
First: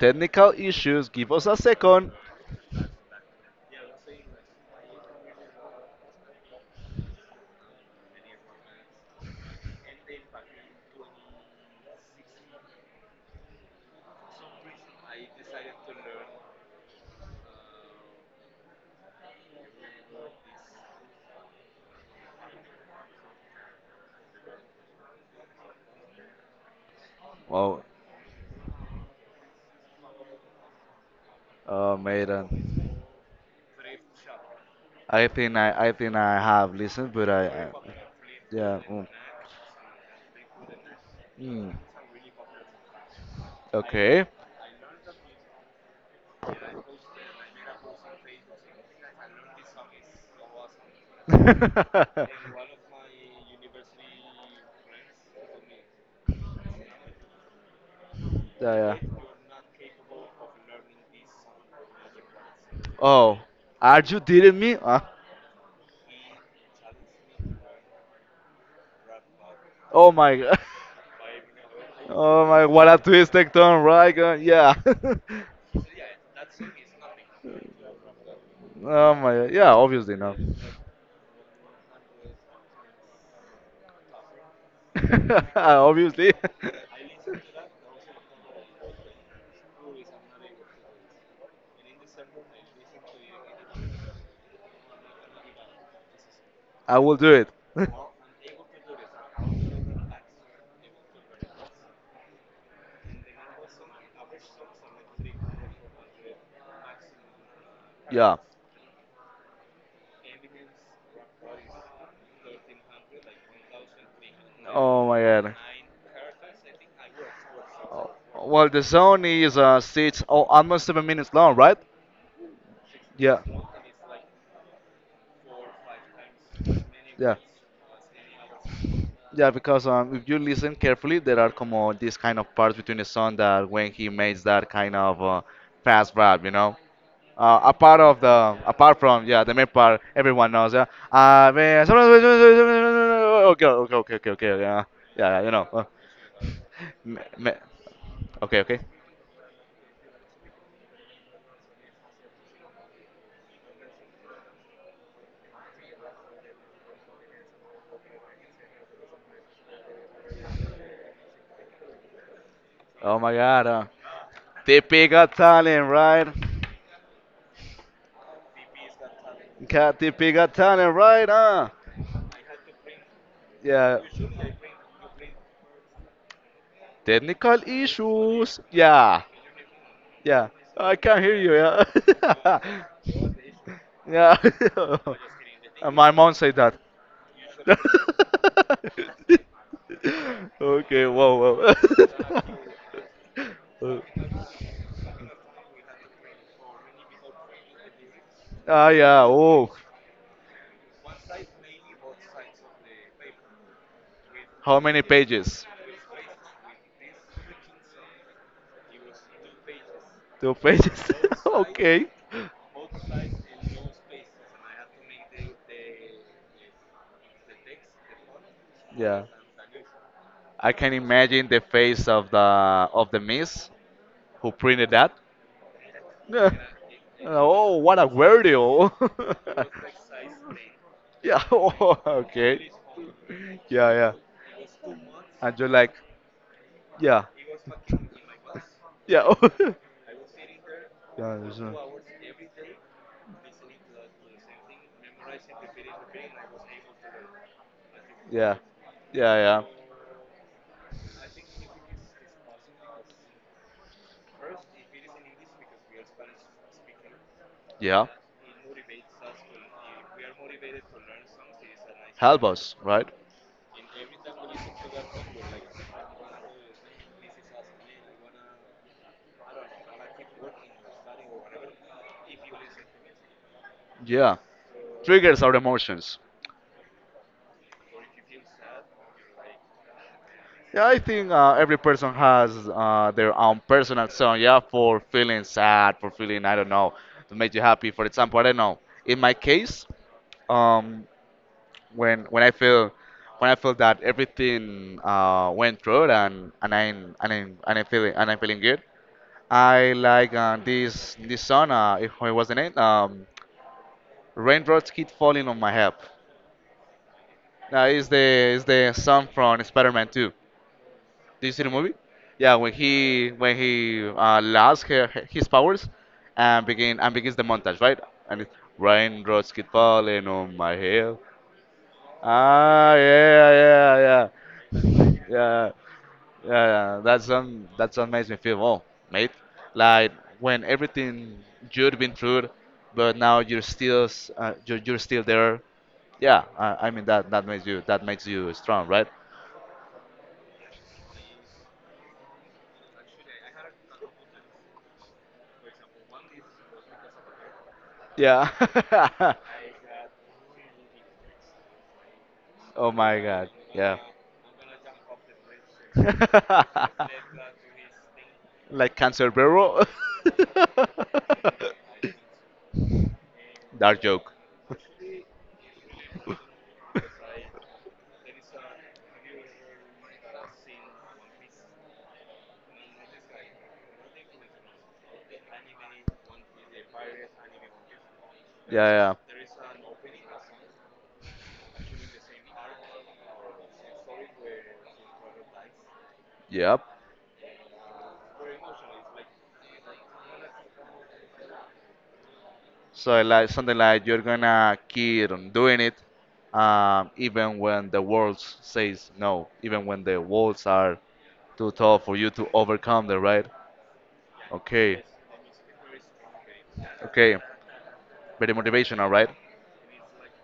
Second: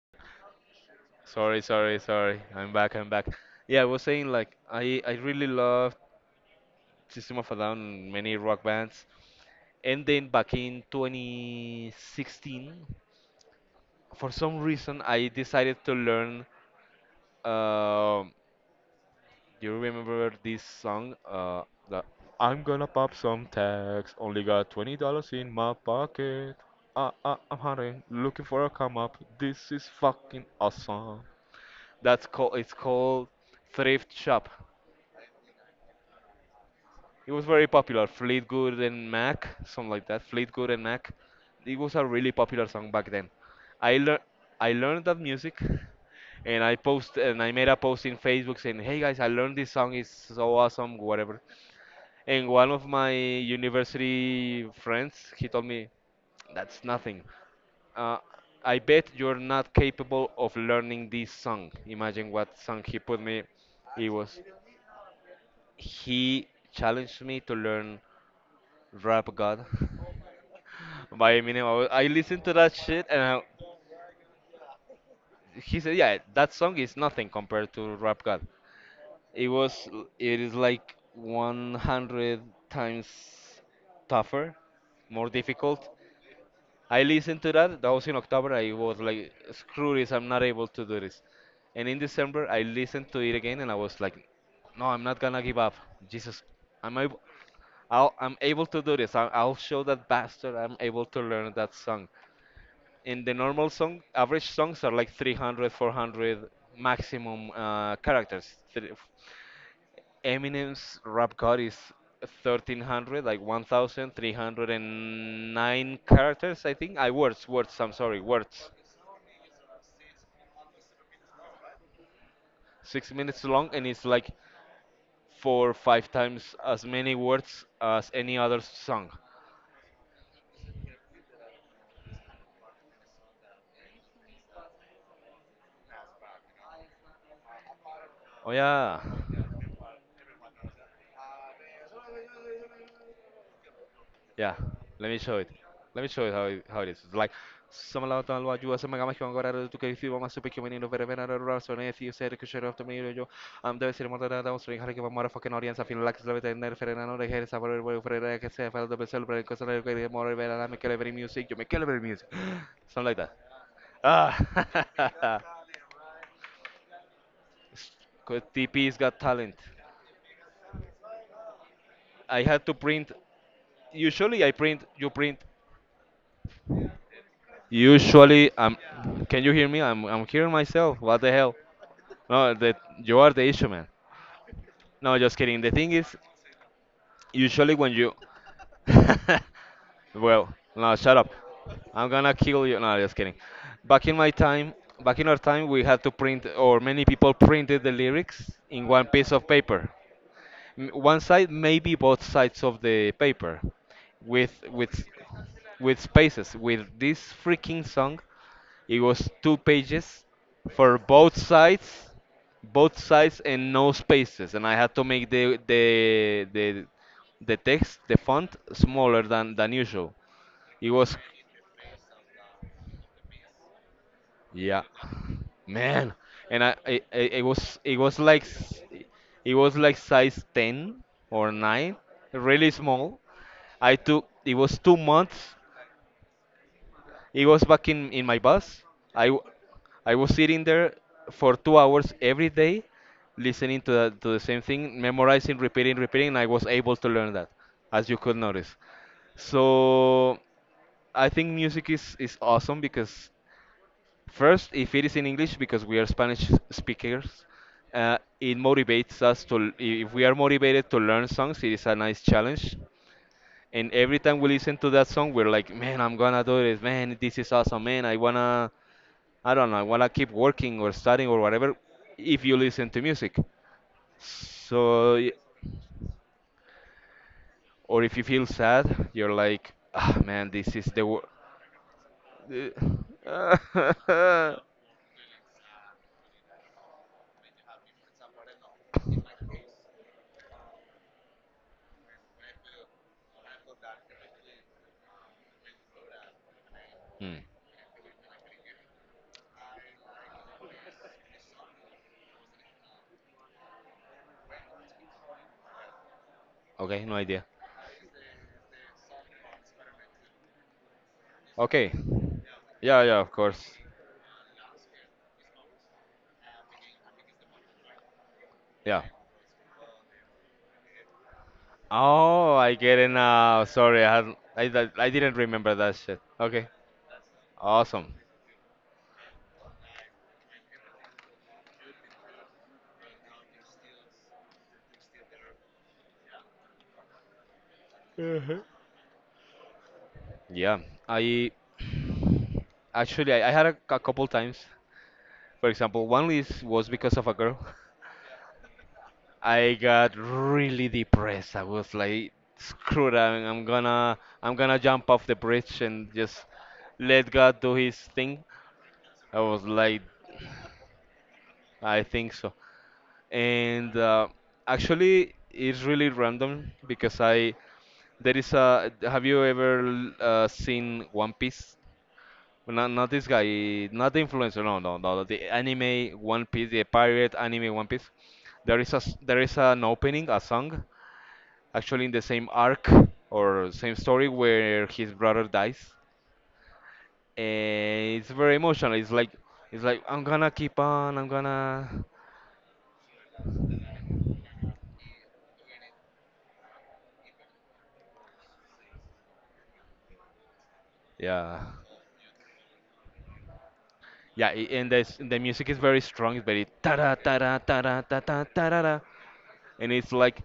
Speaker 1: Technical issues, give us a
Speaker 2: Sorry, sorry,
Speaker 1: second.
Speaker 2: sorry. I'm back. I'm back. Yeah, I was saying like I really love System of a Down, and many rock bands, and then back in 2016, for some reason I decided to learn. um Do you remember this song? The I'm gonna pop some tags. Only got $20 in my pocket. I'm
Speaker 1: Oh
Speaker 2: hunting, looking for a come up. This is fucking awesome.
Speaker 1: oh
Speaker 2: That's
Speaker 1: maiden.
Speaker 2: called. It's called Thrift Shop.
Speaker 1: I think I think I have listened but
Speaker 2: It was very
Speaker 1: I
Speaker 2: popular. Fleetwood
Speaker 1: yeah
Speaker 2: and Mac, something like that. Fleetwood and Mac.
Speaker 1: mm,
Speaker 2: It was a really popular song back then. I learned
Speaker 1: okay.
Speaker 2: I learned that music, and I made a post in Facebook saying, "Hey guys, I learned this song. It's so awesome, whatever." And one of my university friends, he told me, that's nothing. Uh,
Speaker 1: yeah
Speaker 2: I
Speaker 1: yeah.
Speaker 2: bet you're not capable of learning this song. Imagine what song he put
Speaker 1: Oh,
Speaker 2: me.
Speaker 1: are
Speaker 2: It
Speaker 1: you
Speaker 2: was,
Speaker 1: dating me?
Speaker 2: he challenged me to learn Rap God
Speaker 1: Oh my god.
Speaker 2: by Eminem. I listened
Speaker 1: Oh
Speaker 2: to
Speaker 1: my,
Speaker 2: that
Speaker 1: what a
Speaker 2: shit, and
Speaker 1: twist
Speaker 2: I,
Speaker 1: and turn, right? Yeah.
Speaker 2: he said, yeah, that song is nothing compared to Rap God.
Speaker 1: oh my,
Speaker 2: It
Speaker 1: god. Yeah,
Speaker 2: was,
Speaker 1: obviously no.
Speaker 2: it is like 100 times tougher, more difficult.
Speaker 1: Obviously.
Speaker 2: I listened to that. That was in October. I was like, screw this, I'm not able to do this. And in December, I listened to it again and I was like, no, I'm not gonna give up. Jesus, I'm
Speaker 1: I will
Speaker 2: able,
Speaker 1: do it.
Speaker 2: I'm able to do this. I'll show that bastard I'm able to learn that song. In the normal song average, songs are like 300 400 maximum
Speaker 1: yeah.
Speaker 2: characters. Eminem's Rap God is 1300, like
Speaker 1: Oh my god.
Speaker 2: 1309 characters, I think, I words, I'm
Speaker 1: Oh,
Speaker 2: sorry,
Speaker 1: well,
Speaker 2: words.
Speaker 1: the zone is six, oh, almost 7 minutes long, right?
Speaker 2: six
Speaker 1: Yeah.
Speaker 2: minutes long, and it's like four or five times as many
Speaker 1: Yeah.
Speaker 2: words as any other song.
Speaker 1: Yeah, because if you listen carefully, there are como these kind of parts between the song that when he makes that kind of fast rap, you know. A part of
Speaker 2: Oh
Speaker 1: the
Speaker 2: yeah.
Speaker 1: apart from yeah the main part everyone knows yeah. Man, okay, okay, okay, okay,
Speaker 2: Yeah,
Speaker 1: okay, yeah,
Speaker 2: let me show
Speaker 1: yeah,
Speaker 2: it.
Speaker 1: you know.
Speaker 2: Let me show you how it is. It's
Speaker 1: Me,
Speaker 2: like,
Speaker 1: me,
Speaker 2: Summer lá tá lua
Speaker 1: okay,
Speaker 2: de
Speaker 1: okay.
Speaker 2: uma gama que agora era do que viu uma super que o menino ver ver a relação e fio sério que cheiro after me yo am deve ser mortal da string que vai mora fucking audience afim lá que se leva tener ferena no dejer esa por el ferena que se fala de ser pero cosa de que mora ver a me quiere ver music yo me quiero ver music something like
Speaker 1: Oh
Speaker 2: that.
Speaker 1: my God.
Speaker 2: ah
Speaker 1: TP got talent, right?
Speaker 2: TP's got talent.
Speaker 1: Got TP got talent, right?
Speaker 2: I had to print,
Speaker 1: Yeah.
Speaker 2: usually I print, you print.
Speaker 1: Technical
Speaker 2: Usually,
Speaker 1: issues.
Speaker 2: I'm.
Speaker 1: Yeah,
Speaker 2: Can you hear me? I'm. I'm
Speaker 1: yeah.
Speaker 2: hearing
Speaker 1: Oh, I
Speaker 2: myself. What
Speaker 1: can't
Speaker 2: the
Speaker 1: hear
Speaker 2: hell?
Speaker 1: you.
Speaker 2: No, that
Speaker 1: Yeah.
Speaker 2: you are the issue, man.
Speaker 1: yeah.
Speaker 2: No, just kidding. The thing
Speaker 1: And my
Speaker 2: is,
Speaker 1: mom said that.
Speaker 2: usually when you, well, no,
Speaker 1: okay.
Speaker 2: shut up.
Speaker 1: Whoa, whoa.
Speaker 2: I'm gonna kill you. No, just kidding. Back in my time, back in our time, we had to print, or many people printed the lyrics in
Speaker 1: Ah,
Speaker 2: one
Speaker 1: yeah.
Speaker 2: piece of
Speaker 1: Oh,
Speaker 2: paper, one side, maybe both sides of the paper, with
Speaker 1: how
Speaker 2: with
Speaker 1: many pages?
Speaker 2: with spaces. With this freaking song, it was 2 pages
Speaker 1: Two
Speaker 2: for
Speaker 1: pages. okay.
Speaker 2: both sides and no spaces, and I had to make the text, the font smaller
Speaker 1: Yeah.
Speaker 2: than usual.
Speaker 1: I
Speaker 2: It
Speaker 1: can
Speaker 2: was
Speaker 1: imagine the face of the miss who
Speaker 2: Yeah,
Speaker 1: printed that.
Speaker 2: man,
Speaker 1: Yeah.
Speaker 2: and I it
Speaker 1: Oh,
Speaker 2: was it
Speaker 1: what a
Speaker 2: was like
Speaker 1: word! Yo.
Speaker 2: it was like size 10
Speaker 1: yeah.
Speaker 2: or 9,
Speaker 1: Oh,
Speaker 2: really
Speaker 1: okay.
Speaker 2: small.
Speaker 1: Yeah,
Speaker 2: I
Speaker 1: yeah.
Speaker 2: took it was 2 months.
Speaker 1: And you're like, yeah,
Speaker 2: It was back in my bus. I
Speaker 1: yeah,
Speaker 2: w- I was sitting there
Speaker 1: yeah,
Speaker 2: for 2 hours every day, listening to the same thing, memorizing, repeating, repeating, and I was able to learn that, as you could
Speaker 1: yeah,
Speaker 2: notice.
Speaker 1: yeah, yeah,
Speaker 2: So I think music is awesome because first, if it is in English, because we are Spanish speakers,
Speaker 1: yeah.
Speaker 2: it motivates us to, if we are motivated to learn songs, it is a nice
Speaker 1: Help us,
Speaker 2: challenge.
Speaker 1: right?
Speaker 2: And every time we listen to that song, we're like, man, I'm gonna do this, man, this is awesome, man, I wanna, I don't know, I wanna keep working or studying or whatever, if you listen to music.
Speaker 1: Yeah.
Speaker 2: So,
Speaker 1: Triggers our emotions.
Speaker 2: or if you feel sad, you're like, ah, man, this is
Speaker 1: Yeah, I
Speaker 2: the wor-
Speaker 1: think every person has their own personal song. Yeah, for feeling sad, for feeling I don't know, to make you happy. For example, I don't know. In my case, um, when I feel when I feel that everything went through and I'm and
Speaker 2: Hmm,
Speaker 1: I'm and I'm feeling and I'm feeling good, I like this song. If it was the name, raindrops keep falling on my head.
Speaker 2: okay, no idea.
Speaker 1: Now is the song from Spider-Man 2. Do you see the
Speaker 2: Okay.
Speaker 1: movie? Yeah, when
Speaker 2: Yeah, yeah,
Speaker 1: he
Speaker 2: of course.
Speaker 1: lost her, his powers and begins the montage, right? And it's
Speaker 2: Yeah.
Speaker 1: raindrops keep falling on my head.
Speaker 2: Oh, I
Speaker 1: Ah,
Speaker 2: get it
Speaker 1: yeah,
Speaker 2: now.
Speaker 1: yeah,
Speaker 2: Sorry,
Speaker 1: yeah,
Speaker 2: I didn't
Speaker 1: yeah,
Speaker 2: remember that shit. Okay.
Speaker 1: yeah. That song
Speaker 2: Awesome.
Speaker 1: makes me feel oh, mate. Like when everything you've been through, but now you're still you're still there. Yeah, I mean that makes you that makes you strong, right?
Speaker 2: Yeah. I actually I had a couple times. For example, one list was because of a girl.
Speaker 1: Yeah.
Speaker 2: I got really depressed. I was like,
Speaker 1: Oh
Speaker 2: screw that.
Speaker 1: my God.
Speaker 2: I'm
Speaker 1: Yeah.
Speaker 2: gonna I'm gonna jump off the bridge and just let God do his thing.
Speaker 1: like cancer
Speaker 2: I was
Speaker 1: barrel.
Speaker 2: like, I think so. And
Speaker 1: Dark joke.
Speaker 2: actually it's really random because I there is a have you ever seen One Piece? Well, not this guy, not the influencer. No, no, no. The anime One Piece, the pirate anime One Piece. There
Speaker 1: Yeah,
Speaker 2: is a
Speaker 1: yeah.
Speaker 2: s- there is an opening, a song, actually in the same arc or same story where his brother dies,
Speaker 1: Yep.
Speaker 2: and it's very emotional. It's like I'm gonna keep on, I'm gonna,
Speaker 1: So like something like you're gonna keep on doing it, even when the world says no, even when the walls are
Speaker 2: yeah.
Speaker 1: too tall for you to overcome them, right?
Speaker 2: Yeah, and
Speaker 1: Okay.
Speaker 2: the music is very strong. It's very ta da
Speaker 1: Okay.
Speaker 2: ta da ta da ta ta
Speaker 1: Very
Speaker 2: ta da da,
Speaker 1: motivational, right?
Speaker 2: and it's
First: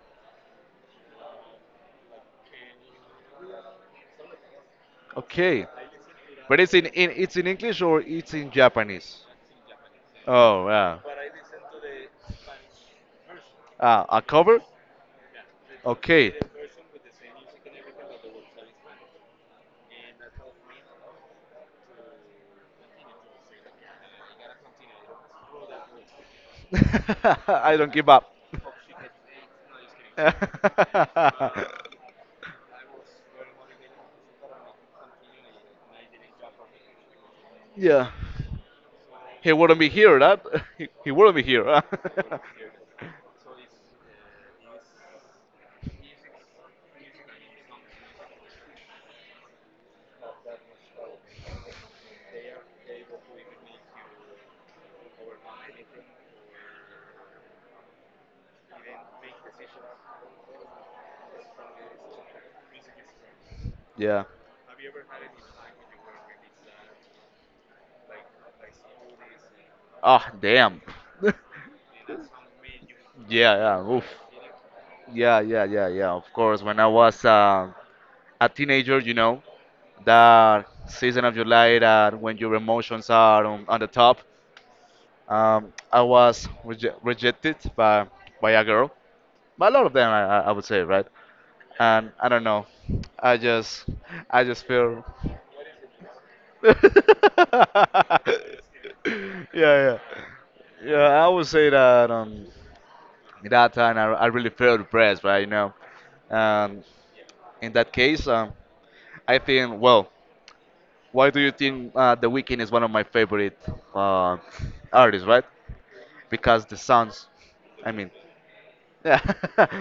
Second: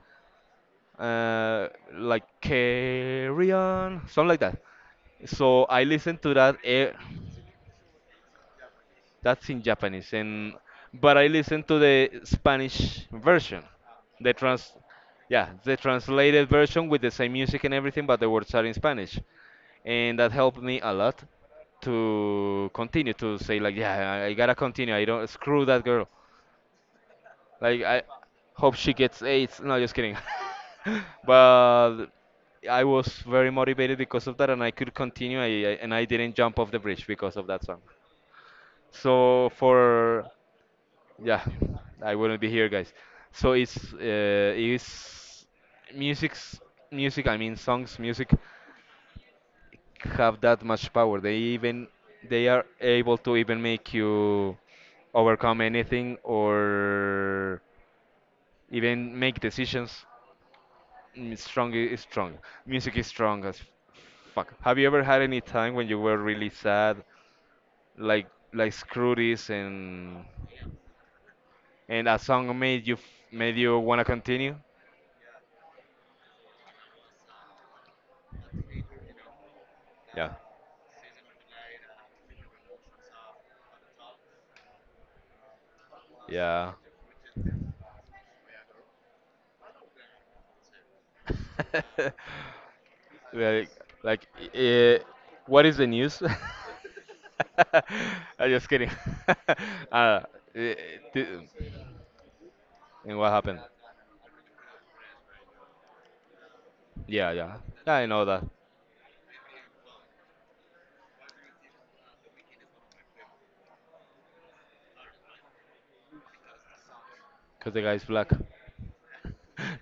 Speaker 2: like carry on, something like that. So
Speaker 1: Okay.
Speaker 2: I listen to that.
Speaker 1: But it's in it's in English or it's in Japanese?
Speaker 2: That's in Japanese, and
Speaker 1: Oh, yeah.
Speaker 2: but I listen to the Spanish version,
Speaker 1: Ah, a
Speaker 2: the
Speaker 1: cover?
Speaker 2: trans, yeah, the
Speaker 1: Okay.
Speaker 2: translated version with the same music and everything, but the words are in Spanish, and that helped me a lot to continue to say like, yeah, I gotta continue. I don't screw that girl.
Speaker 1: I
Speaker 2: Like
Speaker 1: don't
Speaker 2: I
Speaker 1: give up.
Speaker 2: hope she gets AIDS. No, just kidding. But I was very motivated because of that, and I could continue. I didn't jump off the bridge because of that song.
Speaker 1: yeah.
Speaker 2: So
Speaker 1: He wouldn't be here,
Speaker 2: for
Speaker 1: that. He wouldn't
Speaker 2: yeah,
Speaker 1: be here, huh?
Speaker 2: I wouldn't be here, guys. So it's is music's music. I mean songs, music have that much power. They are able to even make you overcome anything or even make decisions. Is strong. Music is strong as
Speaker 1: yeah.
Speaker 2: fuck. Have you ever had any time when you were really sad, like like screw this, and
Speaker 1: Ah, damn. yeah,
Speaker 2: a song made you made you
Speaker 1: yeah.
Speaker 2: wanna
Speaker 1: Oof.
Speaker 2: continue?
Speaker 1: Yeah, yeah, yeah, yeah. Of course, when I was a teenager, you know,
Speaker 2: Yeah.
Speaker 1: that season of your life, that when your emotions are on the top. I was
Speaker 2: Yeah.
Speaker 1: rejected by a girl, by a lot of them, I would say, right? And I don't know, I
Speaker 2: Like
Speaker 1: just
Speaker 2: like
Speaker 1: I just
Speaker 2: eh,
Speaker 1: feel.
Speaker 2: what is the news?
Speaker 1: yeah,
Speaker 2: I'm just kidding.
Speaker 1: yeah,
Speaker 2: uh, eh,
Speaker 1: yeah.
Speaker 2: th-
Speaker 1: I would say that
Speaker 2: and what
Speaker 1: at
Speaker 2: happened?
Speaker 1: that time I really felt depressed, right? You know, and
Speaker 2: Yeah, yeah.
Speaker 1: in that
Speaker 2: I know
Speaker 1: case,
Speaker 2: that
Speaker 1: I think, well, why do you think The Weeknd is one of my favorite uh, artists, right? Because the sounds,
Speaker 2: because the
Speaker 1: I
Speaker 2: guy's
Speaker 1: mean,
Speaker 2: black.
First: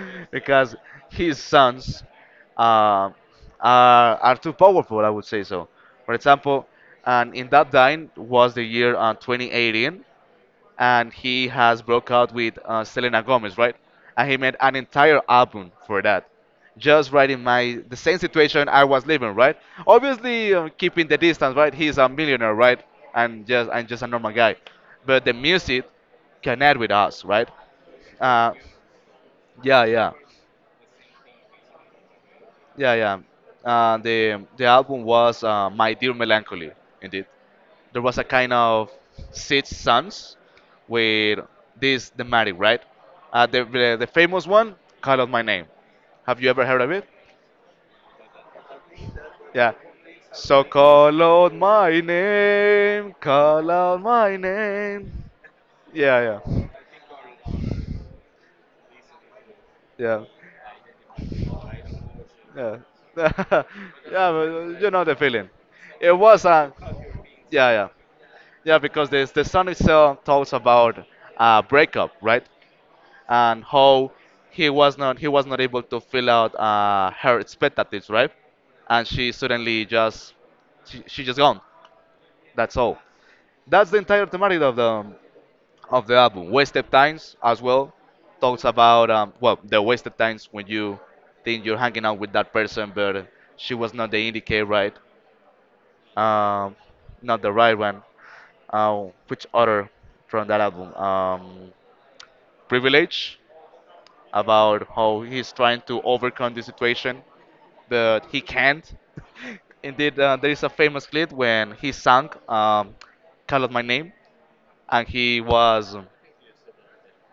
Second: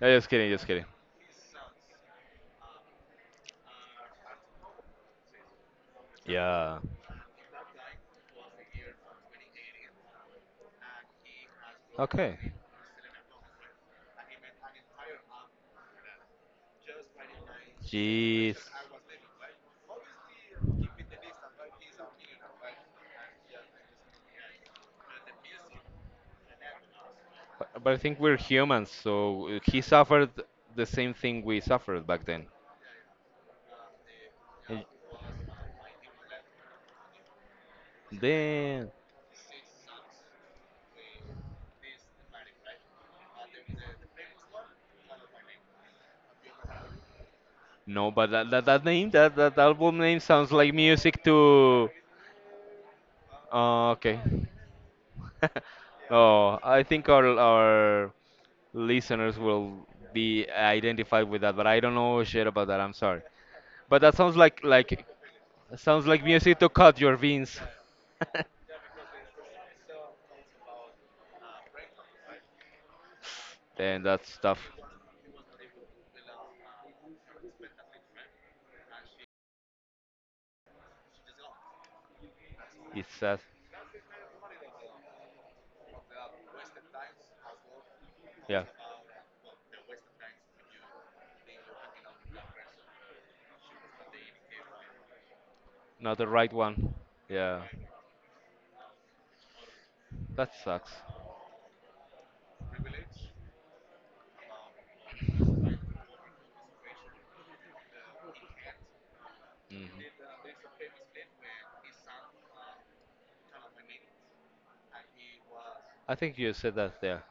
Speaker 2: No, just kidding, just
Speaker 1: because
Speaker 2: kidding.
Speaker 1: his sons uh, are too powerful, I would say so. For example,
Speaker 2: Yeah.
Speaker 1: and in that time was the year 2018, and he has broke out
Speaker 2: Okay.
Speaker 1: with Selena Gomez, right? And he made an entire album for that, just right in my the same
Speaker 2: Jeez.
Speaker 1: situation I was living, right? Obviously, keeping the distance, right? He's a millionaire, right? And just a normal guy, but the music connect with us, right?
Speaker 2: But I think we're
Speaker 1: Uh,
Speaker 2: humans, so he
Speaker 1: yeah, yeah.
Speaker 2: suffered the same thing we suffered back then.
Speaker 1: Yeah, yeah. The
Speaker 2: And
Speaker 1: album was My Dear Melancholy. Indeed, there was a kind of
Speaker 2: then
Speaker 1: six sons with this thematic, right? The famous one, Call Out My Name. Have you ever heard of it?
Speaker 2: no, but that
Speaker 1: Yeah.
Speaker 2: album name sounds
Speaker 1: So
Speaker 2: like
Speaker 1: call
Speaker 2: music
Speaker 1: out
Speaker 2: to.
Speaker 1: my name, call out
Speaker 2: Okay.
Speaker 1: my name. Yeah,
Speaker 2: Oh, I think our listeners will
Speaker 1: yeah, yeah,
Speaker 2: be identified with that, but I don't know shit about
Speaker 1: yeah.
Speaker 2: that. I'm sorry,
Speaker 1: yeah, but
Speaker 2: but that sounds like
Speaker 1: you know the feeling. It was
Speaker 2: music to
Speaker 1: a
Speaker 2: cut your veins.
Speaker 1: yeah, yeah. Yeah, because the song itself talks about breakup, right? And
Speaker 2: Then
Speaker 1: how
Speaker 2: that stuff
Speaker 1: he was not able to fill out her expectatives, right? And she suddenly just she just gone. That's all.
Speaker 2: it's sad.
Speaker 1: That's the entire thematic of the album. Wasted times as well talks
Speaker 2: Yeah,
Speaker 1: about well the wasted times when you think you're hanging out with that person, but she was not the indicator, right?
Speaker 2: not the right
Speaker 1: Um,
Speaker 2: one.
Speaker 1: not the
Speaker 2: Yeah,
Speaker 1: right one. Which other from
Speaker 2: that
Speaker 1: that album?
Speaker 2: sucks.
Speaker 1: Privilege about how he's trying to overcome the situation, but he can't.
Speaker 2: hmm
Speaker 1: Indeed, there is a famous clip when he sang "Call Out My Name" and he was,
Speaker 2: I think you said that there.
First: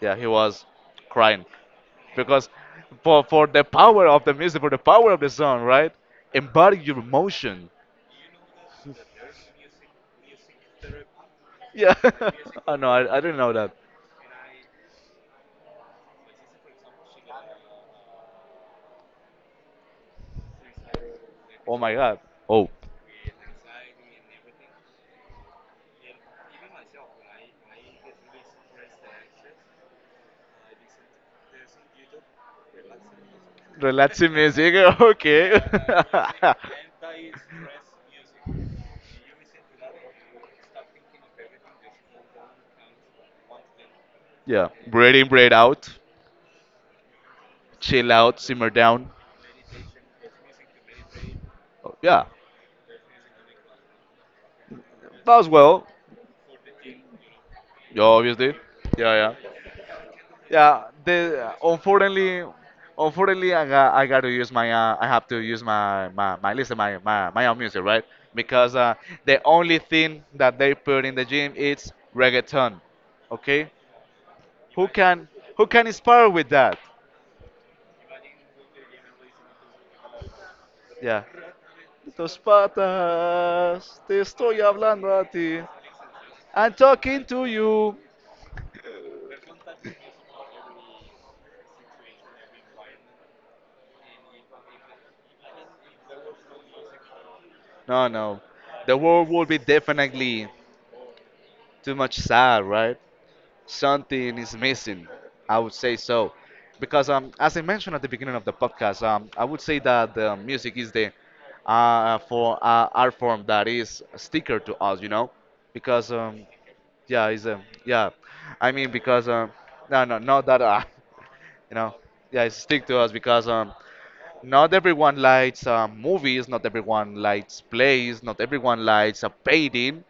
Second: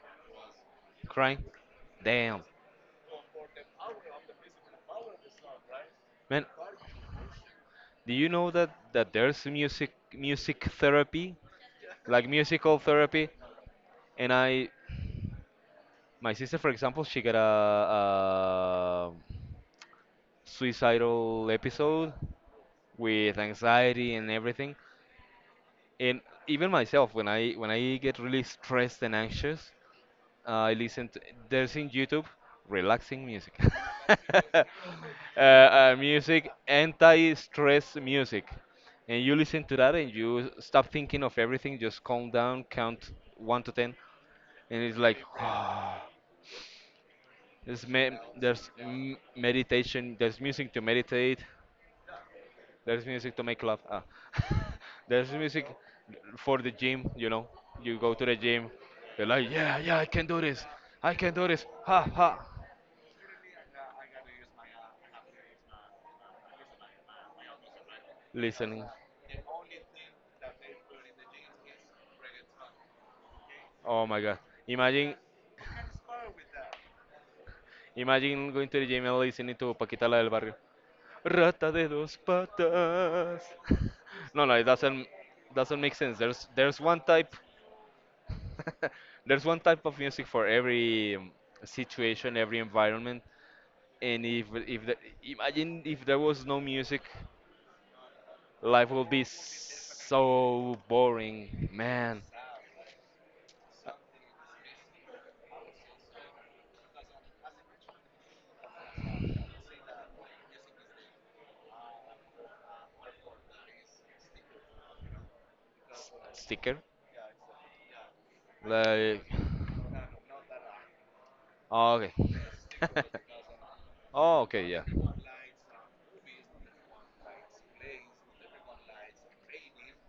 Speaker 1: yeah, he was
Speaker 2: Crying.
Speaker 1: crying
Speaker 2: Damn,
Speaker 1: because for the power of the music, for the power of the song, right?
Speaker 2: man.
Speaker 1: Embody your emotion.
Speaker 2: Do you know that there's music therapy,
Speaker 1: Yeah.
Speaker 2: like
Speaker 1: oh
Speaker 2: musical
Speaker 1: no, I
Speaker 2: therapy,
Speaker 1: didn't know that.
Speaker 2: and I. My sister, for example, she got a suicidal
Speaker 1: Oh my
Speaker 2: episode
Speaker 1: God. Oh.
Speaker 2: with anxiety and everything. And even myself, when I get really stressed and anxious, I listen to, there's in YouTube relaxing music.
Speaker 1: Relaxing
Speaker 2: uh,
Speaker 1: music, okay.
Speaker 2: music, anti-stress music. And you listen to that and you stop thinking of everything, just calm down, count 1 to 10,
Speaker 1: yeah,
Speaker 2: and it's
Speaker 1: breathe
Speaker 2: like
Speaker 1: in, breathe out,
Speaker 2: There's,
Speaker 1: chill
Speaker 2: me-
Speaker 1: out,
Speaker 2: there's
Speaker 1: simmer down.
Speaker 2: m- meditation, there's music to meditate,
Speaker 1: Oh, yeah,
Speaker 2: there's music to make love. Ah. There's
Speaker 1: that was
Speaker 2: music
Speaker 1: well.
Speaker 2: for the gym, you know. You
Speaker 1: Yeah,
Speaker 2: go to the
Speaker 1: obviously.
Speaker 2: gym,
Speaker 1: Yeah,
Speaker 2: you're
Speaker 1: yeah.
Speaker 2: like, yeah, yeah, I can do this,
Speaker 1: Yeah,
Speaker 2: I can do
Speaker 1: the
Speaker 2: this, ha
Speaker 1: unfortunately,
Speaker 2: ha.
Speaker 1: unfortunately, I got to use my I have to use my my my listen my my my own music right because
Speaker 2: Listening.
Speaker 1: the only thing that they put in the gym is reggaeton, okay?
Speaker 2: Oh my god.
Speaker 1: Who
Speaker 2: Imagine,
Speaker 1: can who can inspire with that?
Speaker 2: imagine going to the gym and listening to Paquita la del Barrio.
Speaker 1: Yeah.
Speaker 2: Rata de dos
Speaker 1: Tus
Speaker 2: patas.
Speaker 1: patas, te
Speaker 2: No, no,
Speaker 1: estoy
Speaker 2: it doesn't
Speaker 1: hablando a ti.
Speaker 2: doesn't make sense.
Speaker 1: I'm
Speaker 2: There's one
Speaker 1: talking
Speaker 2: type
Speaker 1: to you.
Speaker 2: There's one type of music for every situation, every environment, and if the, imagine if there was no music,
Speaker 1: No, no,
Speaker 2: life
Speaker 1: the
Speaker 2: will be
Speaker 1: world would be definitely
Speaker 2: so boring,
Speaker 1: too much
Speaker 2: man.
Speaker 1: sad, right? Something is missing. I would say so, because as I mentioned at the beginning of the podcast, I would say that the music is the for art form that is sticker to us, you know, because
Speaker 2: S- Sticker,
Speaker 1: yeah, is um, yeah, I mean
Speaker 2: like,
Speaker 1: because no, no, not that you
Speaker 2: oh,
Speaker 1: know,
Speaker 2: okay.
Speaker 1: yeah, it's stick to us because
Speaker 2: Oh okay,
Speaker 1: not
Speaker 2: yeah.
Speaker 1: everyone likes movies, not everyone likes plays, not everyone likes a painting,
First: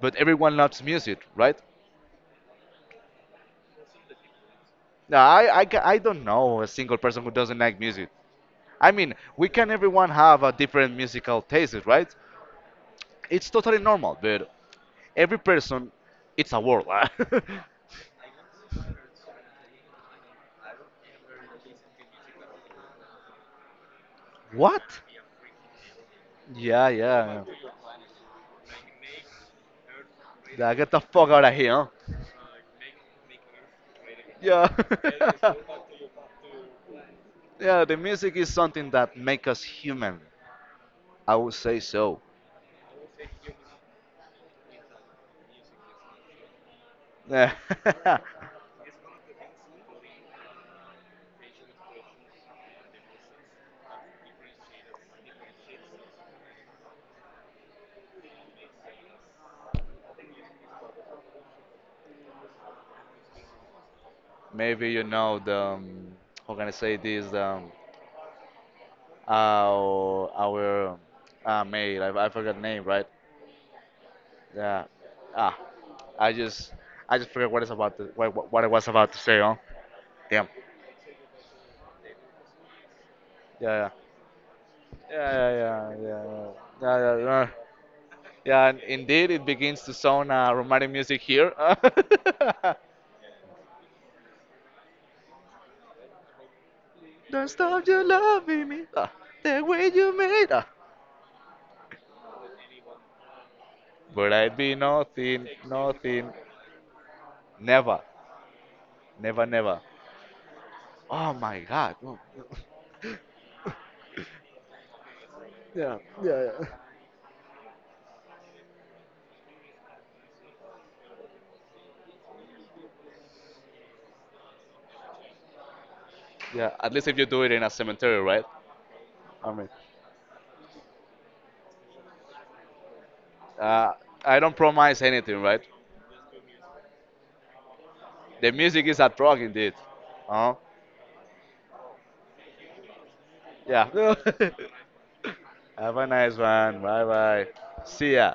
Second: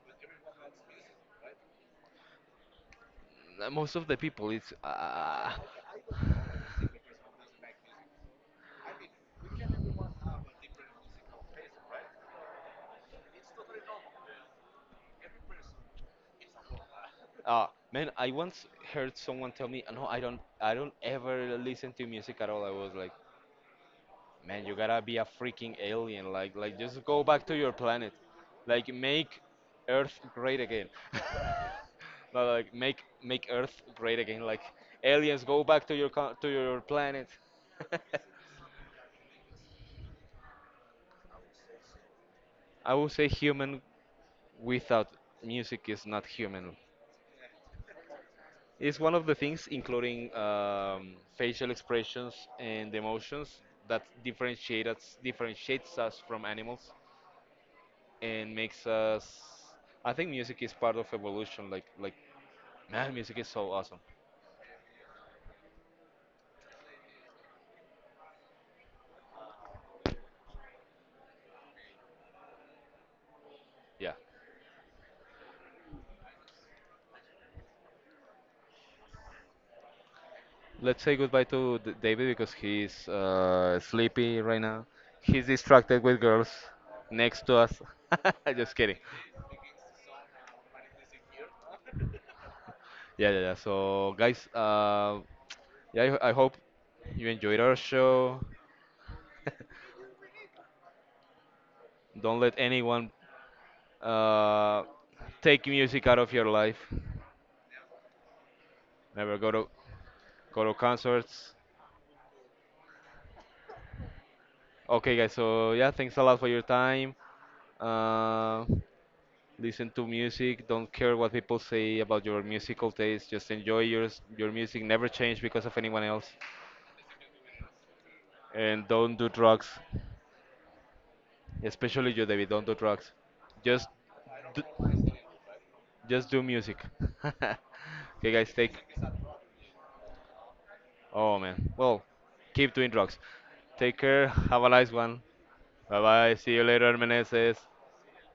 Speaker 1: but everyone loves music, right?
Speaker 2: Most of the people, it's
Speaker 1: No, I don't know a single person who doesn't like music. I mean, we can everyone have a different musical taste, right? It's totally normal, but every person, it's a world.
Speaker 2: man. I once heard someone tell me, no, I don't ever listen to music at all. I was like. Man, you
Speaker 1: what?
Speaker 2: gotta be a freaking alien.
Speaker 1: Yeah,
Speaker 2: Just go
Speaker 1: yeah.
Speaker 2: back to your planet. Like, make Earth great
Speaker 1: Yeah,
Speaker 2: again.
Speaker 1: get the fuck out of here, huh?
Speaker 2: No, like make Earth great again. Like, aliens,
Speaker 1: Yeah.
Speaker 2: go back to your to your planet.
Speaker 1: yeah, the music is something that makes us human. I would say so.
Speaker 2: I would say human without music is not human. It's one of the things, including facial expressions and emotions, that differentiates us from animals. And makes us. I think music is part of evolution. Like, man, music is so awesome.
Speaker 1: Maybe you know the how can I say this? Our maid. I forgot name, right?
Speaker 2: Yeah.
Speaker 1: Yeah. Ah, I just I just forgot what is about to, what I was about to say. Huh? Damn.
Speaker 2: Let's say goodbye to David because he's
Speaker 1: Yeah.
Speaker 2: sleepy right now.
Speaker 1: Yeah. Yeah.
Speaker 2: He's
Speaker 1: Yeah.
Speaker 2: distracted
Speaker 1: Yeah.
Speaker 2: with
Speaker 1: Yeah.
Speaker 2: girls
Speaker 1: Yeah. Yeah. yeah.
Speaker 2: next
Speaker 1: Yeah,
Speaker 2: to us.
Speaker 1: Yeah,
Speaker 2: Just
Speaker 1: and
Speaker 2: kidding.
Speaker 1: indeed, it begins to sound romantic music here.
Speaker 2: Yeah, yeah, yeah. So, guys, yeah, I hope you
Speaker 1: Don't
Speaker 2: enjoyed our
Speaker 1: stop you
Speaker 2: show.
Speaker 1: loving me ah, the way you made. Ah.
Speaker 2: Don't let anyone
Speaker 1: But I'd be
Speaker 2: uh,
Speaker 1: nothing,
Speaker 2: take music out of
Speaker 1: nothing,
Speaker 2: your life.
Speaker 1: never,
Speaker 2: Never
Speaker 1: never, never.
Speaker 2: go to
Speaker 1: Oh
Speaker 2: concerts.
Speaker 1: my God.
Speaker 2: Okay, guys. So yeah,
Speaker 1: Yeah.
Speaker 2: thanks a lot
Speaker 1: Yeah.
Speaker 2: for your
Speaker 1: Yeah.
Speaker 2: time. Uh, listen to music. Don't care what people say about your musical taste. Just enjoy your music. Never change because of anyone else.
Speaker 1: Yeah, at least if you do it in a cemetery, right?
Speaker 2: And don't do
Speaker 1: I
Speaker 2: drugs,
Speaker 1: mean,
Speaker 2: especially you, David. Don't do drugs. Just
Speaker 1: uh, I don't
Speaker 2: do,
Speaker 1: promise anything, right?
Speaker 2: just do music. Okay,
Speaker 1: The
Speaker 2: guys. Take.
Speaker 1: music is at rock indeed. Oh,
Speaker 2: Oh man. Well, keep doing drugs. Take
Speaker 1: yeah.
Speaker 2: care. Have a nice one.
Speaker 1: Have
Speaker 2: Bye
Speaker 1: a
Speaker 2: bye.
Speaker 1: nice
Speaker 2: See you
Speaker 1: one.
Speaker 2: later,
Speaker 1: Bye bye.
Speaker 2: Meneses.
Speaker 1: See ya.